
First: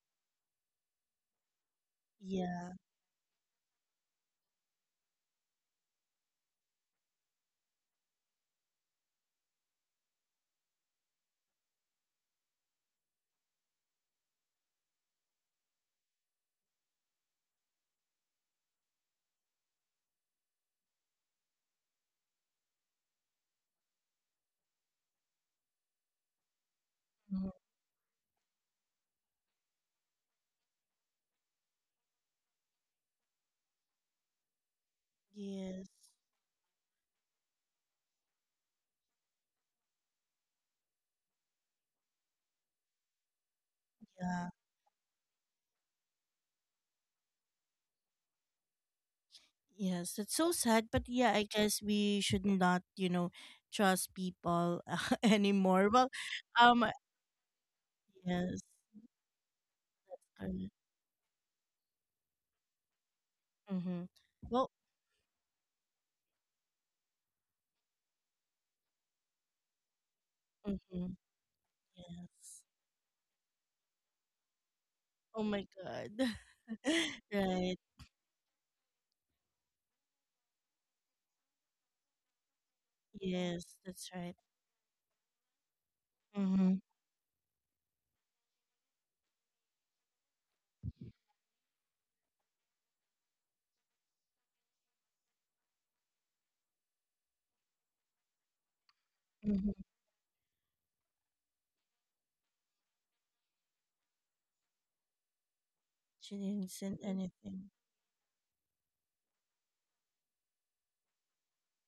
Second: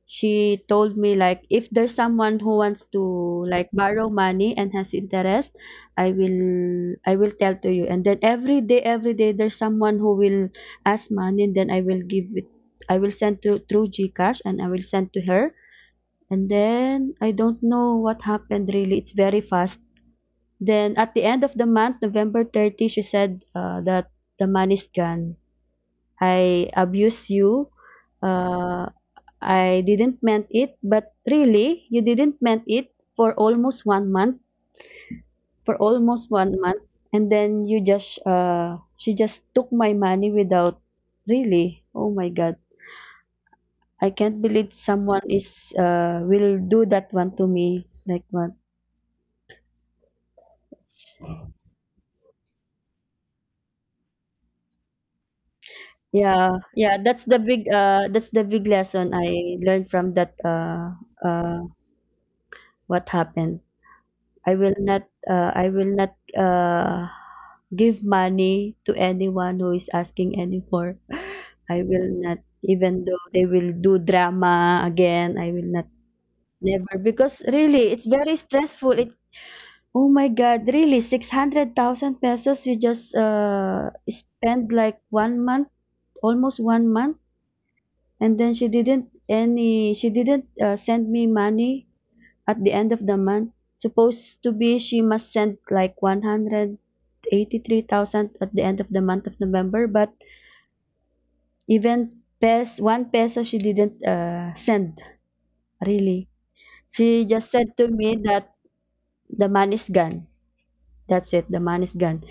S2: She told me like, if there's someone
S1: Yeah.
S2: who wants to like borrow money and has interest, I will tell to you, and then every day there's someone who will ask money and then I will give it. I will send to through GCash and I will send to her. And then I don't know what happened, really, it's very fast. Then at the end of the month, November 30, she said that the money's gone. I abuse you.
S1: Mhm.
S2: uh, I didn't meant it, but really, you didn't meant it for almost one month, for
S1: Yes.
S2: almost one month, and then you just she just took my money without, really. Oh my God. I can't believe
S1: Yeah.
S2: someone is will do that one to me, like what.
S1: Yes. It's so sad, but yeah, I guess we should not, you know, trust people (laughs) anymore. Well,
S2: Yeah, yeah,
S1: um,
S2: that's the big
S1: yes.
S2: lesson I learned from that uh what happened.
S1: Mm-hmm. Well,
S2: I will not give money to anyone who is asking any for.
S1: mm-hmm.
S2: (laughs) I will not,
S1: Yes.
S2: even though they will do drama again, I will
S1: Oh
S2: not,
S1: my God.
S2: never,
S1: (laughs)
S2: because really it's
S1: Right.
S2: very stressful. It, oh my God, really 600,000 pesos you just
S1: Yes, that's
S2: spend
S1: right.
S2: like one month, almost one month,
S1: Mm-hmm.
S2: and then she didn't any she didn't send me money at the end of the month. Supposed to be she must send like 183,000 at the end of the month of November,
S1: Mm-hmm.
S2: but even pes one peso she didn't send, really.
S1: She didn't
S2: She
S1: send
S2: just said to
S1: anything.
S2: me that the man is gone. That's it. The man is gone.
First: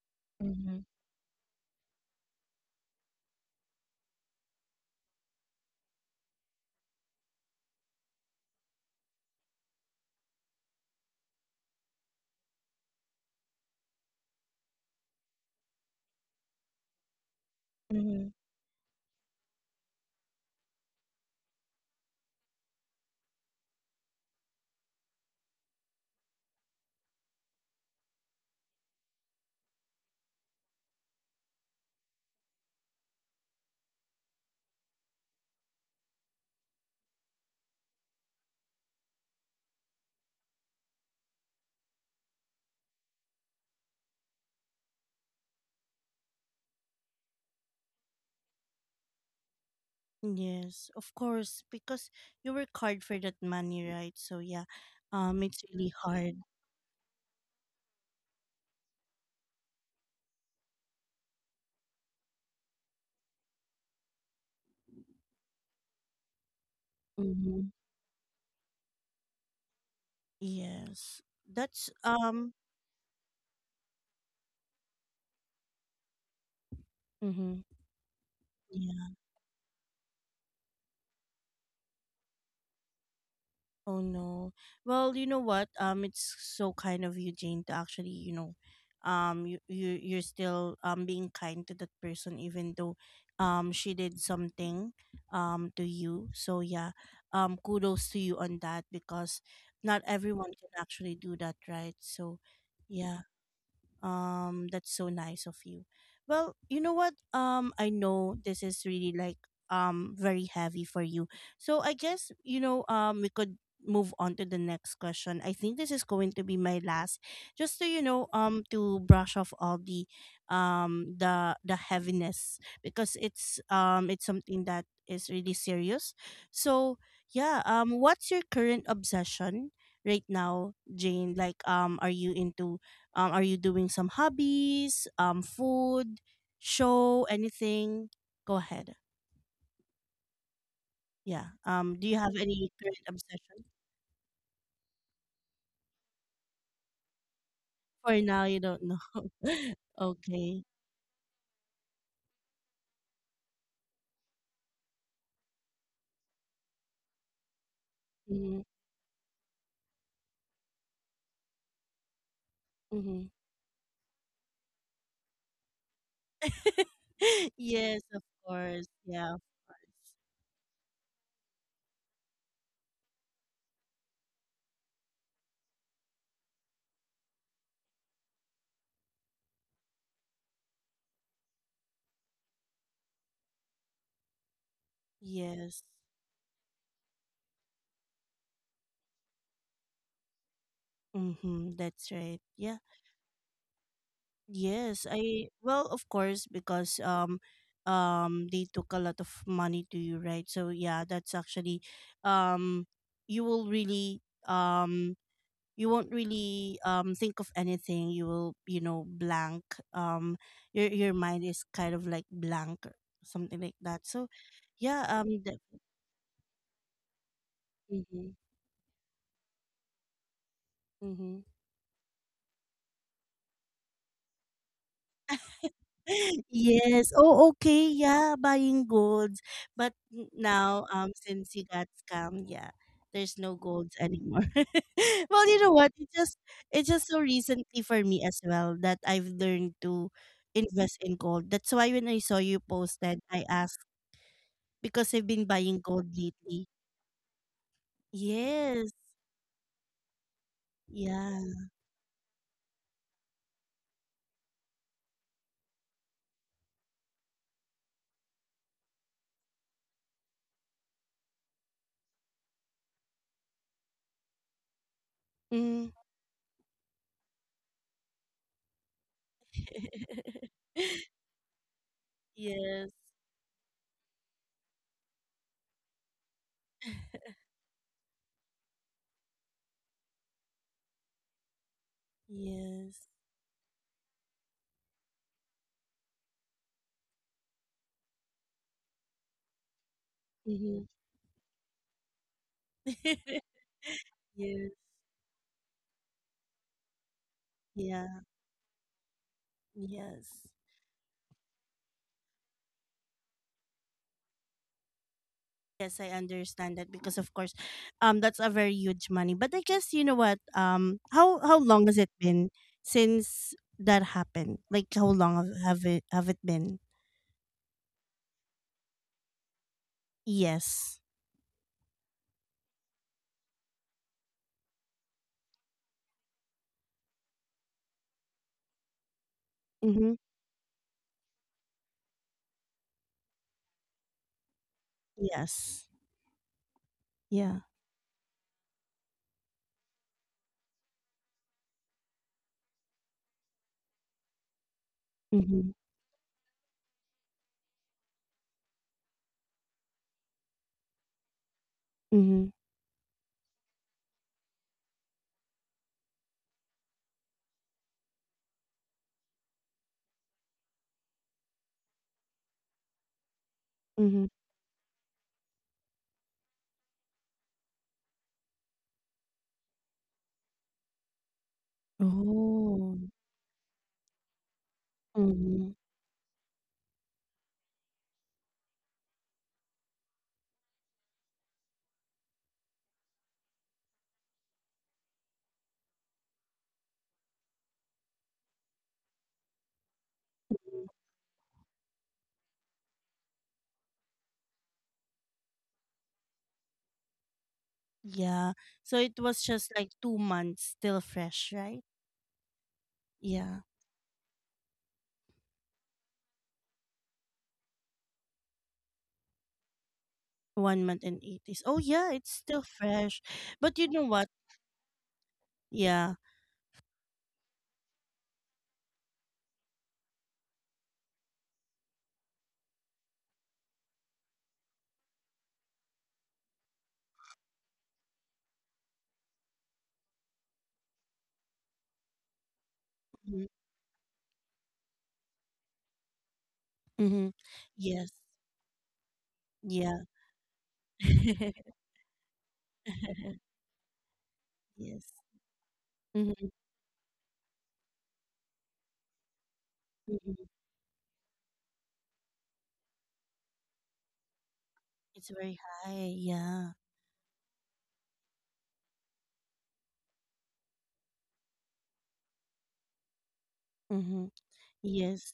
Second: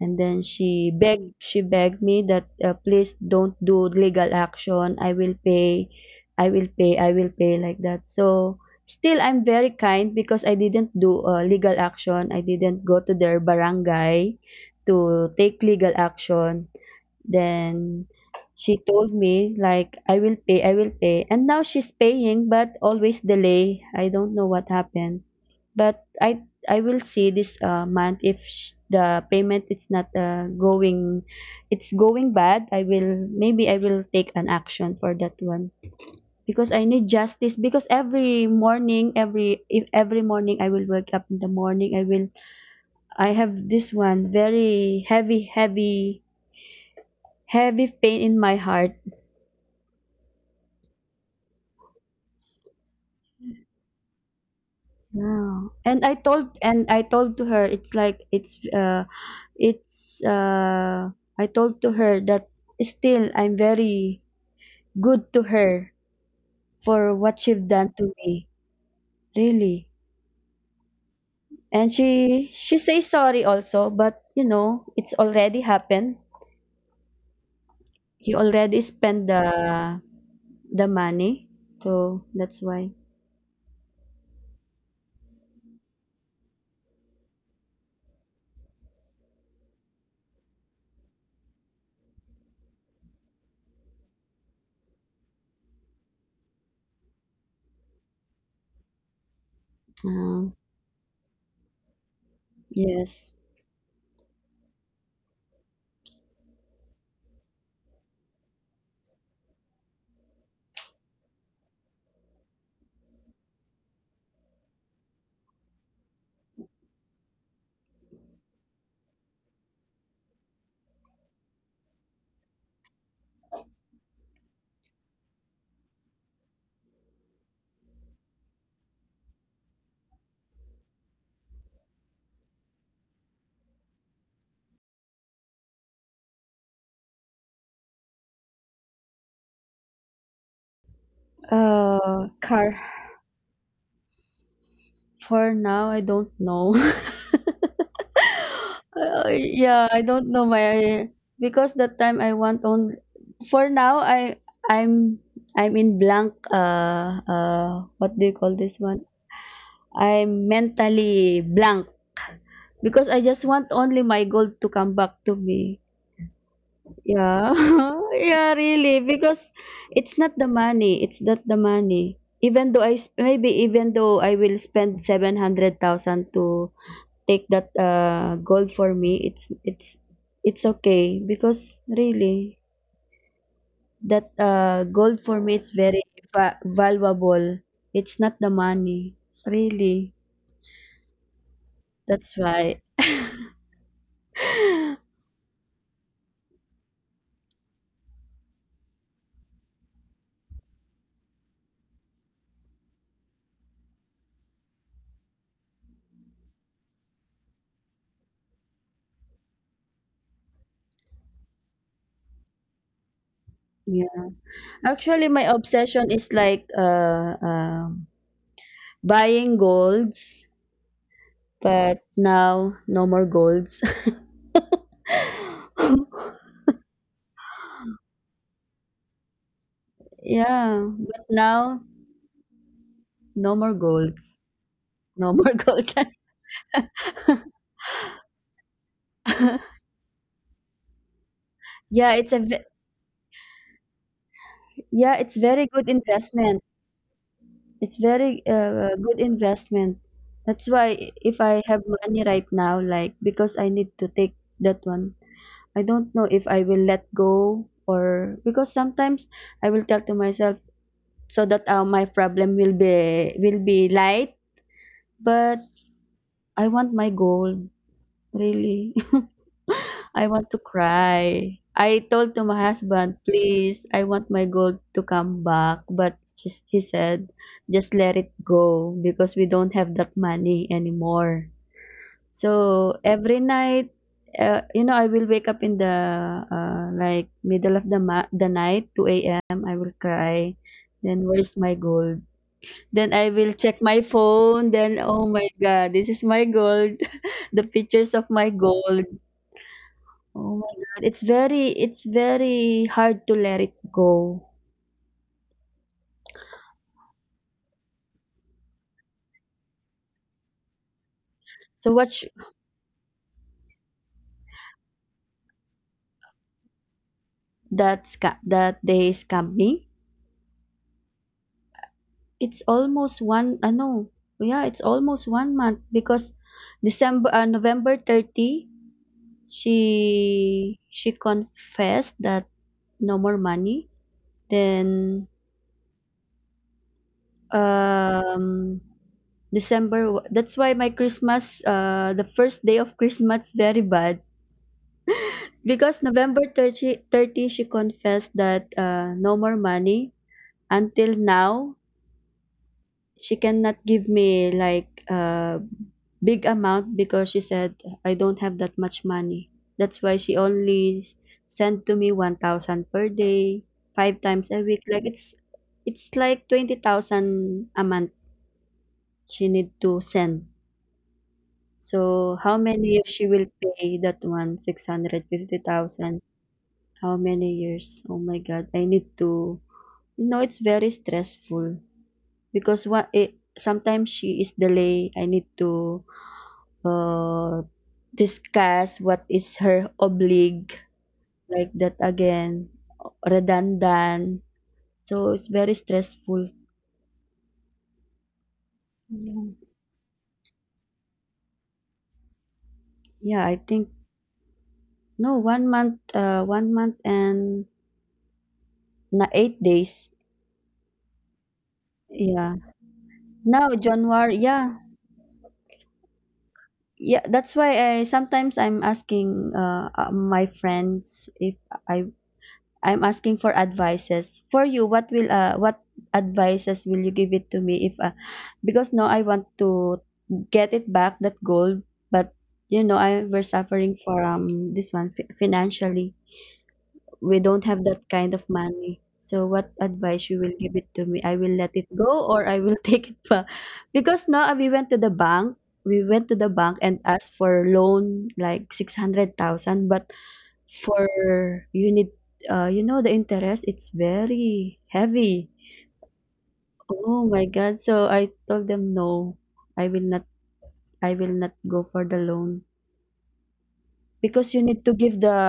S2: And then
S1: Mm-hmm.
S2: she begged me that, "Please don't do legal action. I will pay. I will pay. I will pay," like that. So still I'm very kind because I didn't do a legal action. I didn't go to their barangay to take legal action. Then
S1: Mm-hmm.
S2: she told me like, I will pay, I will pay. And now she's paying but always delay. I don't know what happened. But I will see this month, if sh- the payment is not going, it's going bad, I will, maybe I will take an action for that one, because I need justice, because every morning every if every morning I will wake up in the morning, I will, I have this one very heavy, heavy, heavy pain in my heart.
S1: Yes, of course, because you work hard for that money, right? So yeah, it's
S2: Wow.
S1: really
S2: And I
S1: hard.
S2: told and I told to her it's like it's I told to her that still I'm very good to her for what
S1: Mm-hmm.
S2: she've done to me. Really.
S1: Yes,
S2: And
S1: that's
S2: she she says sorry also, but you know, it's already happened.
S1: mm-hmm.
S2: He already spent the money. So that's why.
S1: Oh no. Well, you know what? It's so kind of you, Jane, to actually, you know, you you're still being kind to that person, even though she did something to you. So yeah, kudos to you on that, because not everyone
S2: Um
S1: can actually do that, right? So, yeah.
S2: yes.
S1: That's so nice of you. Well, you know what? I know this is really like very heavy for you. So I guess, you know, we could move on to the next question. I think this is going to be my last, just to, you know, to brush off all the heaviness, because it's something that is really serious. So yeah, what's your current obsession right now, Jane? Like, are you into are you doing some hobbies, food, show, anything? Go ahead. Yeah. Do you have any
S2: Car,
S1: current obsession?
S2: for now I don't know. (laughs)
S1: For now, you don't know. (laughs)
S2: Yeah, I don't know
S1: Okay.
S2: my, because that time I want on, for now I, I'm I'm in blank, what do you
S1: Mm-hmm.
S2: call this one? I'm mentally blank because
S1: Mm-hmm.
S2: I just want only my gold to come back to me.
S1: (laughs)
S2: Yeah.
S1: Yes, of
S2: (laughs) Yeah,
S1: course.
S2: really,
S1: Yeah.
S2: because it's not the money, it's not the money. Even though I sp- maybe even though I will spend 700,000 to take that gold, for me, it's it's okay because really that gold for me it's
S1: Yes.
S2: very va- valuable. It's not the money, really.
S1: Mm-hmm. That's
S2: That's
S1: right. Yeah.
S2: why.
S1: Yes, I, well, of course, because they took a lot of money to you, right? So yeah, that's actually um you will really um you won't really think of anything. You will, you know, blank. Um your mind is kind of like blank or something like that.
S2: Yeah.
S1: So yeah,
S2: Actually, my
S1: the,
S2: obsession is like
S1: mm-hmm,
S2: buying golds,
S1: mm-hmm.
S2: but now no more golds. (laughs)
S1: (laughs) Yes. Oh, okay. Yeah, buying golds. But n-
S2: Yeah,
S1: now,
S2: but
S1: since you
S2: now
S1: got scammed, yeah, there's
S2: no
S1: no
S2: more
S1: golds
S2: golds.
S1: anymore.
S2: No
S1: (laughs)
S2: more (laughs)
S1: Well, you know
S2: gold.
S1: what? It just, it's just so
S2: (laughs)
S1: recently for me as well that I've learned to invest in gold. That's why
S2: Yeah,
S1: when I
S2: it's
S1: saw you
S2: a
S1: posted, I asked because
S2: yeah,
S1: I've
S2: it's
S1: been
S2: very
S1: buying
S2: good
S1: gold lately.
S2: investment. It's very
S1: Yes.
S2: good investment. That's why
S1: Yeah.
S2: if I have money right now, like, because I need to take that one, I don't know if I will let go, or because sometimes I will tell to myself so that my problem will be light, but
S1: Mm.
S2: I want my gold, really. (laughs) I
S1: (laughs)
S2: want to cry. I told to my
S1: Yes.
S2: husband, please, I want my gold to come back. But just, he
S1: (sighs)
S2: said, just let it go because we don't have that money anymore.
S1: Yes.
S2: So every night, you know, I will wake up in the like middle of the ma- the night, 2 a.m. I will cry.
S1: Hmm.
S2: Then where's my gold? Then I will check my
S1: (laughs)
S2: phone.
S1: Yes.
S2: Then oh my God, this is my gold. (laughs) The pictures
S1: Yeah.
S2: of my gold. Oh
S1: Yes.
S2: my God, it's very, it's very hard to let it go.
S1: Yes, I understand that, because of course, that's a very huge money. But I guess you know what? How
S2: So
S1: long has
S2: watch
S1: it been since that happened? Like how long have it been?
S2: that sca that they scam me.
S1: Yes.
S2: It's almost one, I know. Yeah, it's almost one month because December November 30
S1: Mm-hmm.
S2: she confessed that no more money. Then
S1: Yes. Yeah.
S2: um December wa- that's why my Christmas, the first day of Christmas, very bad.
S1: Mm-hmm.
S2: Because November thirty, she confessed that no more money. Until now,
S1: Mm-hmm.
S2: she cannot give me like a big amount because she said I don't have that much money. That's why she only sent to me 1,000 per day, five
S1: Mm-hmm.
S2: times a week. Like it's like 20,000 a month she need to send. So how
S1: Oh.
S2: many years she will pay that one
S1: Mm-hmm.
S2: 650,000? How many years? Oh my God, I need to. You know, it's very stressful because what it, sometimes she is delay. I need to uh, discuss what is her oblig, like that again, redundant. So it's very stressful.
S1: Yeah. So it was
S2: Yeah.
S1: just like 2 months, still fresh, right?
S2: Yeah,
S1: Yeah.
S2: I think no one month, one month and na eight days.
S1: 1 month and 8 days. Oh yeah, it's
S2: Yeah,
S1: still fresh.
S2: now
S1: But you know what?
S2: January. Yeah.
S1: Yeah.
S2: Yeah, that's why I sometimes I'm asking my friends if I, I'm asking for advices. For you, what will what advices will you give it to me, if because now I want to get it back, that gold, but you know I, we're
S1: Mhm.
S2: suffering for this one fi- financially.
S1: Mhm.
S2: We don't have that
S1: Yes.
S2: kind of money. So what
S1: Yeah.
S2: advice you will give it to me? I will let
S1: (laughs)
S2: it go or I will (laughs) take it back. Because now we went to the
S1: Yes.
S2: bank, we went to the
S1: Mhm.
S2: bank and asked for loan like 600,000, but
S1: Mhm.
S2: for you need you know the interest it's very
S1: It's
S2: heavy.
S1: very high. Yeah.
S2: Oh my God. So I told them no. I will not, I will not go for the loan.
S1: Mhm.
S2: Because you need to give the,
S1: Yes.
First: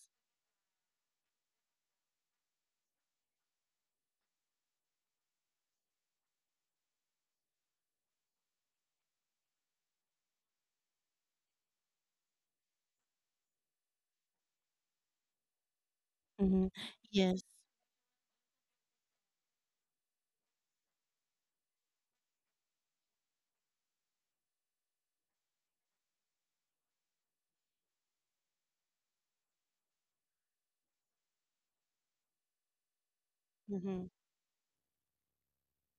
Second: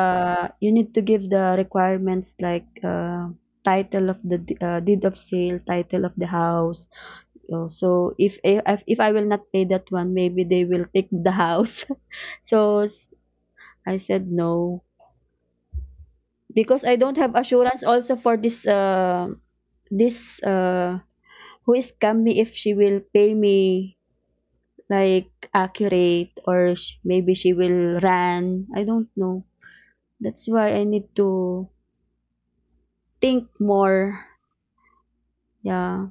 S2: you need to give the requirements like title of the d- deed of sale, title of the house. So if I will not pay that one, maybe they will take the house. (laughs) So s- I said no,
S1: Mhm.
S2: because I don't have
S1: Yes.
S2: assurance also for this this uh, who is scam me, if she will pay me like accurate or sh- maybe she will run. I don't know. That's why I need to think
S1: Mhm.
S2: more. Yeah.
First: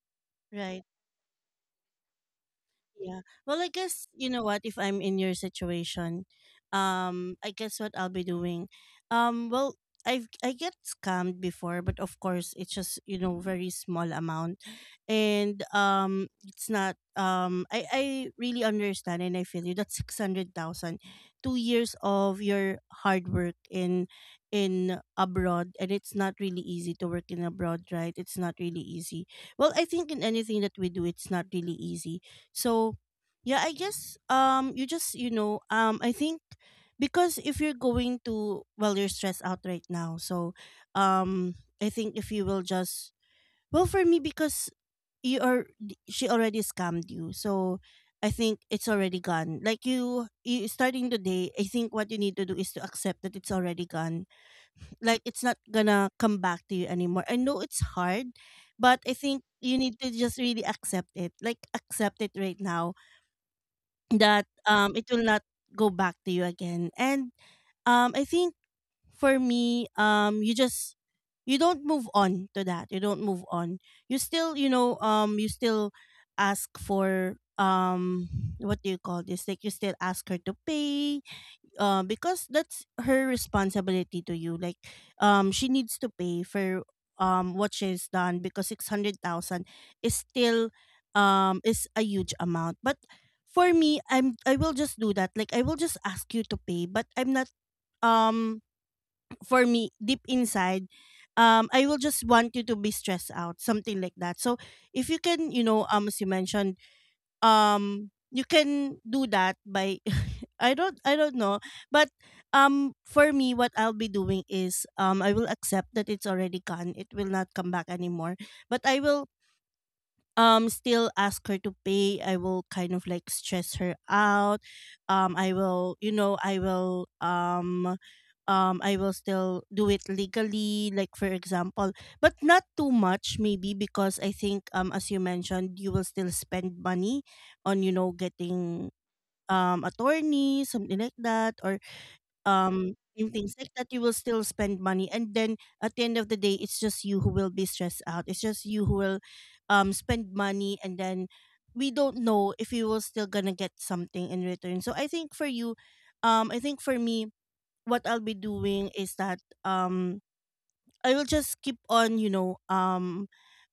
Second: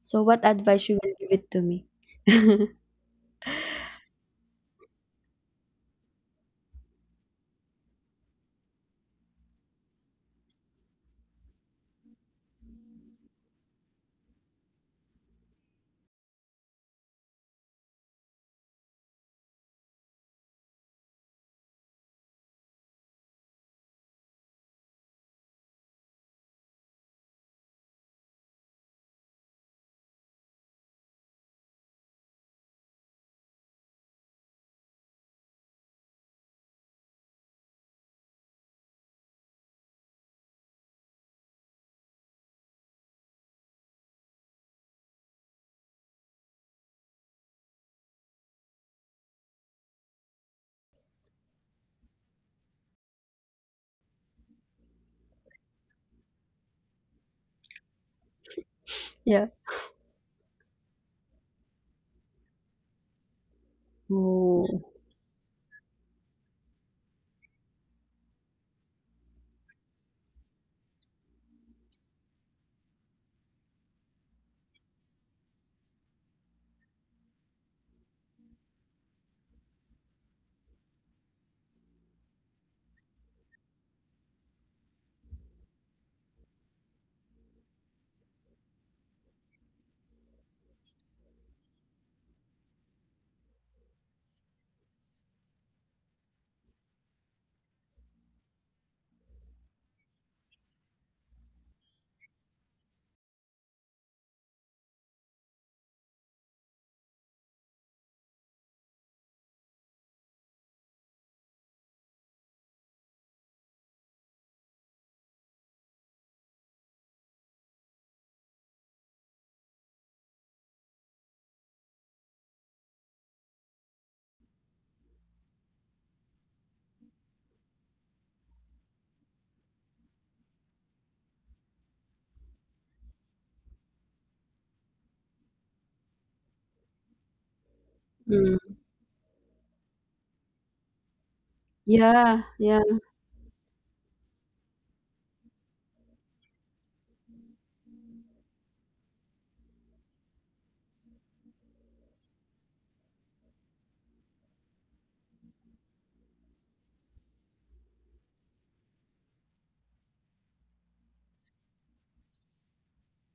S2: So what
S1: Right.
S2: advice you will give it to me? (laughs)
S1: Yeah. Well, I guess you know what, if I'm in your situation, I guess what I'll be doing, um, well, I get scammed before, but of course it's just, very small amount, and it's not, I really understand and I feel you. That's 600,000, 2 years of your hard work in abroad, and it's not really easy to work in abroad, right? It's not really easy. Well, I think in anything that we do, it's not really easy, so yeah, I guess you just, you know, I think, because if you're going to, well, you're stressed out right now. So um I think if you will just, well, for me, because you are, she already scammed you. So I think it's already gone. Like you starting the day, I think what you need to do is to accept that it's already gone. Like it's not gonna come back to you anymore. I know it's hard, but I think
S2: Yeah.
S1: you need to just really accept it. Like accept it right now that
S2: Oh.
S1: it will not go back to you again. And I think for me, you just, you don't move on to that, you don't move on, you still, you know, you still ask for, what do you call this, like you still ask her to pay, because that's her responsibility to you, like she needs to pay for what she's done, because 600,000 is still, is a huge amount. But for me, I will just do that. Like I will just ask you to pay, but I'm not, um for me, deep inside, I will just want you to be stressed out, something like that. So if you can, you know, as you mentioned, you can do that by, I don't, know. But for me, what I'll be doing is, I will accept that it's already gone. It will not come back anymore. But I will still ask her to pay. I will kind of like stress her out. I will, you know, I will, I will still do it legally, like for example, but not too much maybe, because I think as you mentioned, you will still spend money on, you know, getting
S2: Mm.
S1: attorney, something like that, or
S2: Yeah. Yeah.
S1: in things like that, you will still spend money. And then at the end of the day, it's just you who will be stressed out. It's just you who will spend money, and then we don't know if you will still gonna get something in return. So I think for you, I think for me, what I'll be doing is that I will just keep on, you know, um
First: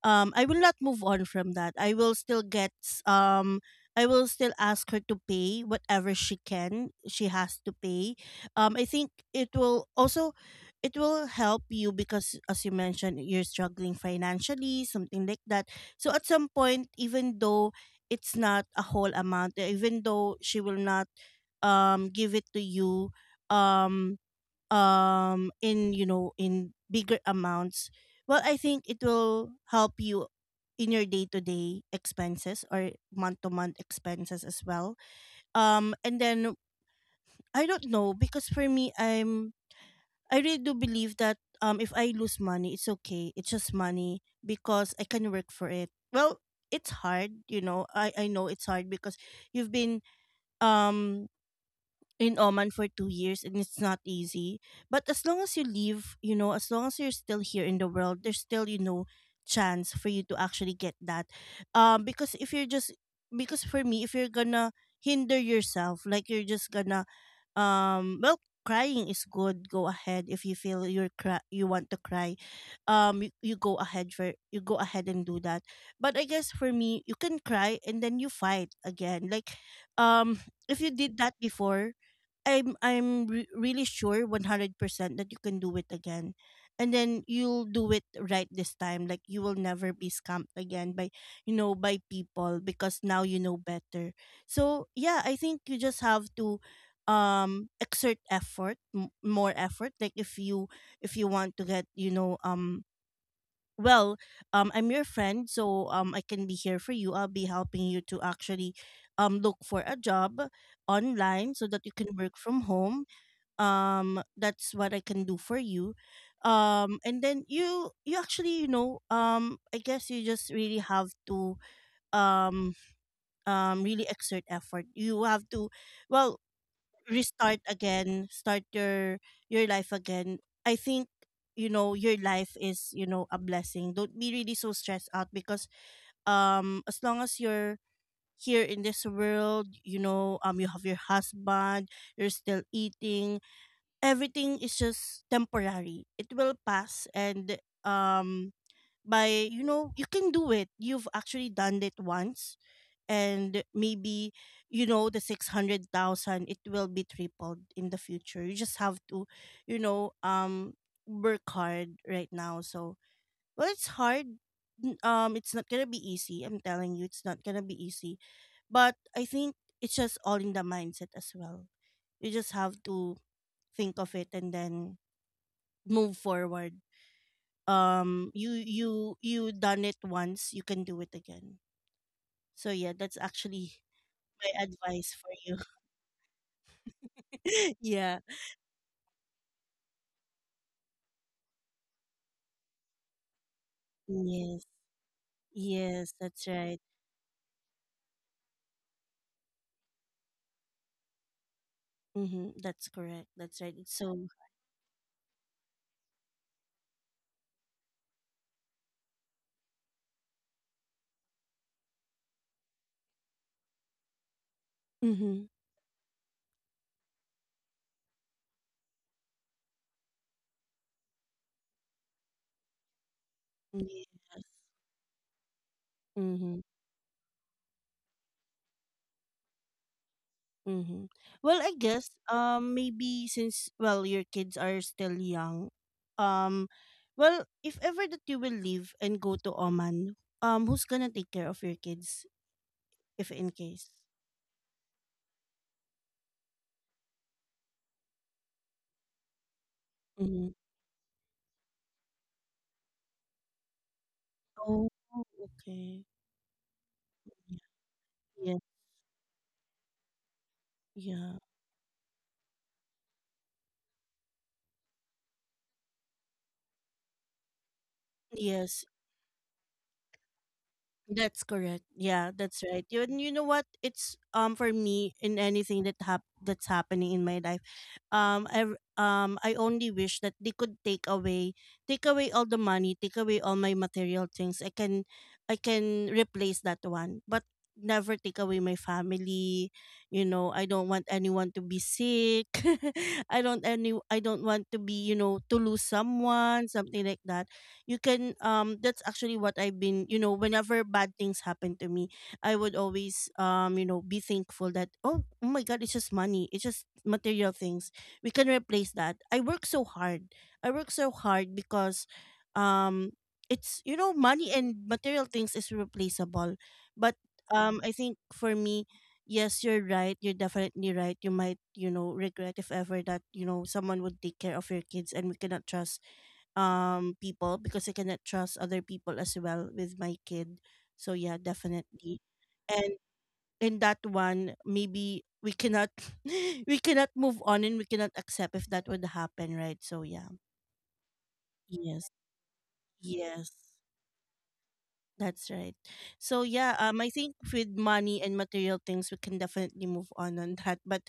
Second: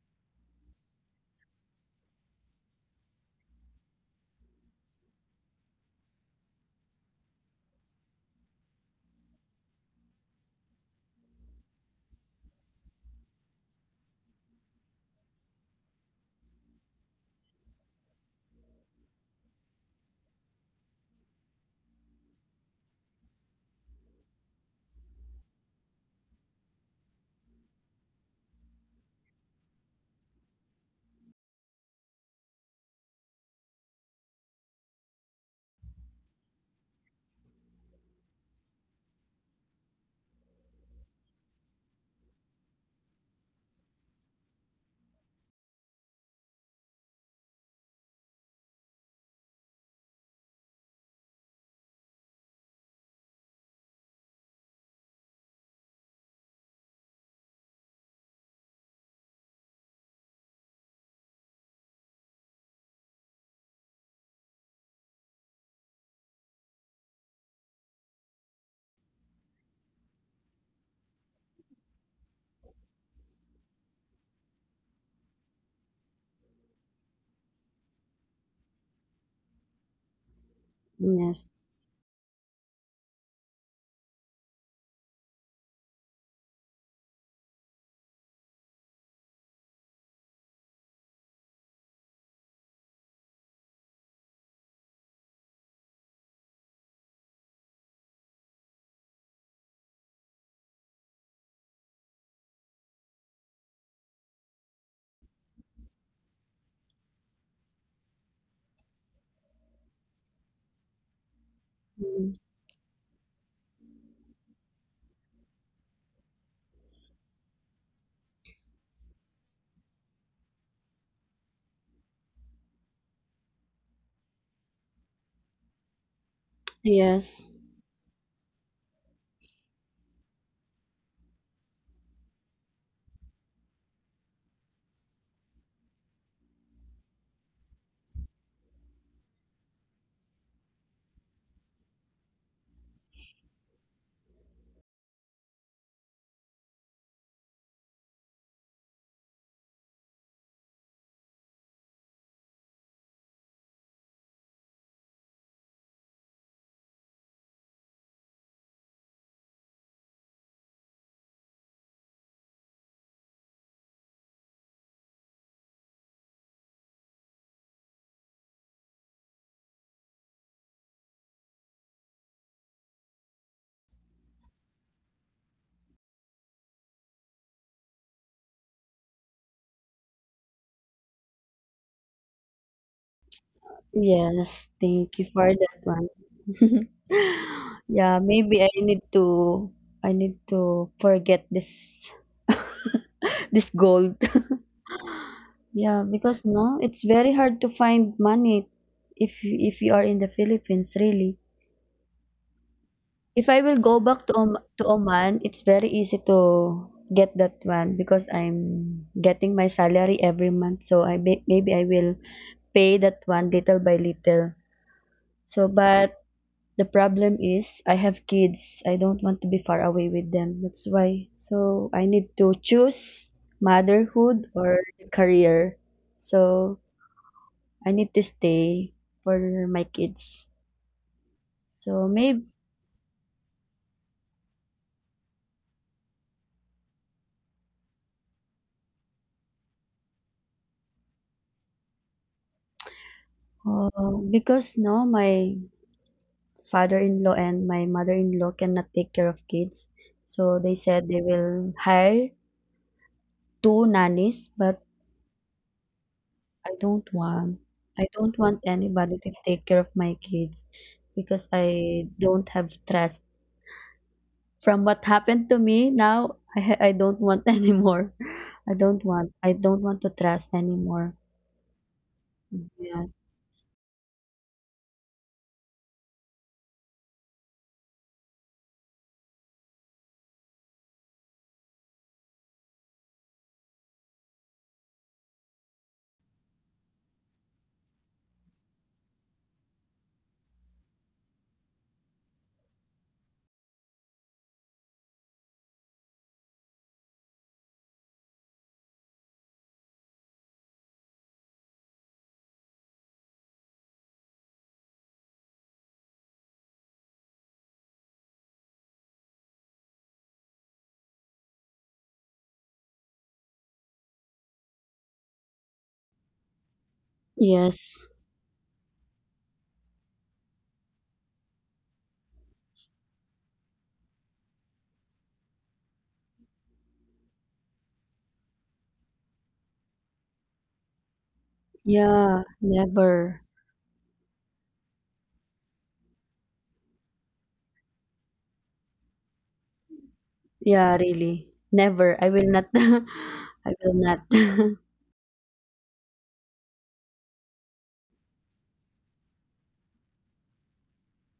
S1: um I will not move on from that. I will still get I will still ask her to pay whatever she can. She has to pay. I think it will also, it will help you, because as you mentioned, you're struggling financially, something like that. So at some point, even though it's not a whole amount, even though she will not give it to you, um in, you know, in bigger amounts, well, I think it will help you in your day-to-day expenses or month-to-month expenses as well. And then, I don't know, because for me, I really do believe that if I lose money, it's okay, it's just money because I can work for it. Well, it's hard, you know, I know it's hard because you've been um in Oman for 2 years, and it's not easy. But as long as you live, you know, as long as you're still here in the world, there's still, you know, chance for you to actually get that. Because if you're just, because for me, if you're gonna hinder yourself, like you're just gonna, well, crying is good. Go ahead. If you feel you're you want to cry, you, you go ahead, for you go ahead and do that. But I guess for me, you can cry and then you fight again, like um if you did that
S2: Yes.
S1: before, I'm really sure 100% that you can do it again. And then you'll do it right this time. Like you will never be scammed again by, you know, by people, because now you know better. So yeah, I think you just have to exert effort, more effort, like if you, if you want to get, you know, well, I'm your friend, so I can be here for you. I'll be helping you to actually look for a job online so that you can
S2: Mm.
S1: work from home. That's what I can do for you. And then you, actually, you know, I guess you just really have to, um, really exert effort. You have to, well,
S2: Yes.
S1: restart again, start your life again. I think, you know, your life is, you know, a blessing. Don't be really so stressed out, because as long as you're here in this world, you know, you have your husband, you're still eating. Everything is just temporary. It will pass. And um by, you know, you can do it. You've actually done it once. And maybe, you know, the 600,000, it will be tripled in the future. You just have to, you know, work hard right now. So well, it's hard. It's not going to be easy. I'm telling you, it's not going to be easy. But I think it's just all in the mindset as well. You just have to think of it and then move forward. You, you done it once, you can do it again. So yeah, that's actually my
S2: Yes. Thank
S1: advice
S2: you
S1: for
S2: for
S1: you.
S2: that one. (laughs)
S1: (laughs) Yeah.
S2: Yeah, maybe I need to, I need to forget this (laughs) this gold.
S1: Yes.
S2: (laughs)
S1: Yes,
S2: Yeah,
S1: that's
S2: because
S1: right.
S2: no, it's very hard to find money if you are in the Philippines, really.
S1: Mm-hmm. That's correct. That's
S2: If
S1: right.
S2: I will
S1: It's
S2: go
S1: so.
S2: back to Om to Oman, it's very easy to get that one because I'm getting my salary every month. So I may maybe I will pay that one little by little.
S1: Mm-hmm.
S2: So, but the problem is I have kids. I don't want to be far away with them. That's why. So I need to choose
S1: Yes.
S2: motherhood or career.
S1: Mm-hmm.
S2: So I need to stay for my kids.
S1: Mm-hmm. Well, I
S2: So
S1: guess
S2: maybe
S1: maybe since, well, your kids are still young, um, well, if ever that you will leave and go to Oman, who's gonna take care of your kids if in
S2: uh,
S1: case?
S2: because now my father-in-law and my mother-in-law cannot take care of kids. So they
S1: Mm-hmm.
S2: said they will hire two nannies, but
S1: Oh, okay.
S2: I don't want.
S1: Yeah.
S2: I don't want
S1: Yeah.
S2: anybody to take care of my kids because
S1: Yeah.
S2: I don't have trust. From what happened to me now, I (laughs) ha- I don't want (laughs) anymore. I don't
S1: Yes.
S2: want. I don't want to trust anymore.
S1: That's correct. Yeah, that's
S2: Yeah.
S1: right. You, and you know what? It's for me, in anything that that's happening in my life, I only wish that they could take away, take away all the money, take away all my material things. I can, I can replace that one. But never take away my family. You know, I don't want anyone to be sick. (laughs) I don't, any I don't want to be, you know, to lose someone, something like that. You can, that's actually what I've been, you know, whenever bad things happen to me, I would always, you know, be thankful that oh, oh my god, it's just money, it's just material things, we can replace that. I work so hard. I work so hard, because um it's, you know, money and material things is replaceable. But
S2: Yes.
S1: I think for me, yes, you're right, you're definitely right. You might, you know, regret if ever that, you know, someone would take care of your kids, and we cannot trust people, because I cannot trust other people as well with my kid. So yeah,
S2: Yeah,
S1: definitely. And
S2: never.
S1: in that one, maybe we cannot, (laughs) we cannot move on, and we cannot accept if that would happen, right? So yeah.
S2: Yeah, really. Never. I
S1: Yes.
S2: will not. (laughs) I
S1: Yes,
S2: will not.
S1: that's right. So yeah, I think with money and material things, we can definitely move on (laughs) that. But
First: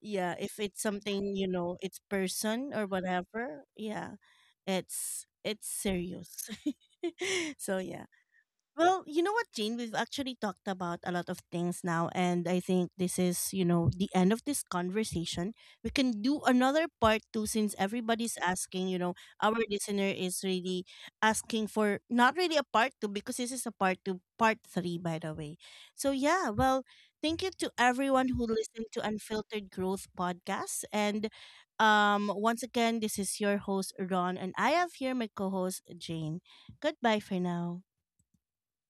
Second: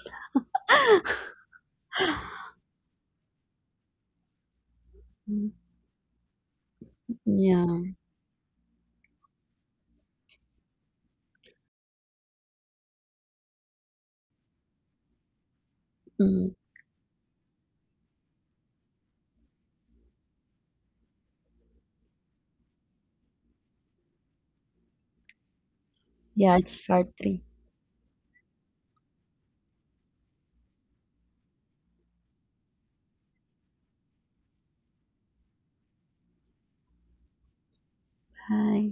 S1: yeah, if it's something,
S2: (laughs)
S1: you know, it's person or whatever, yeah, it's
S2: Mm,
S1: it's serious. (laughs) So
S2: yeah.
S1: yeah. Well, you know what, Jane? We've actually talked about a lot of things now, and I think this is, you know, the end of this conversation. We can do
S2: Mm.
S1: another part two since everybody's asking, you know, our listener is really asking for, not really a part two, because this is a part two, part three, by the way. So yeah,
S2: Yeah, it's
S1: well,
S2: part three.
S1: thank you to everyone who listened to Unfiltered Growth Podcast. And once again, this is your host, Ron, and I have here my co host, Jane. Goodbye for now.
S2: Bye.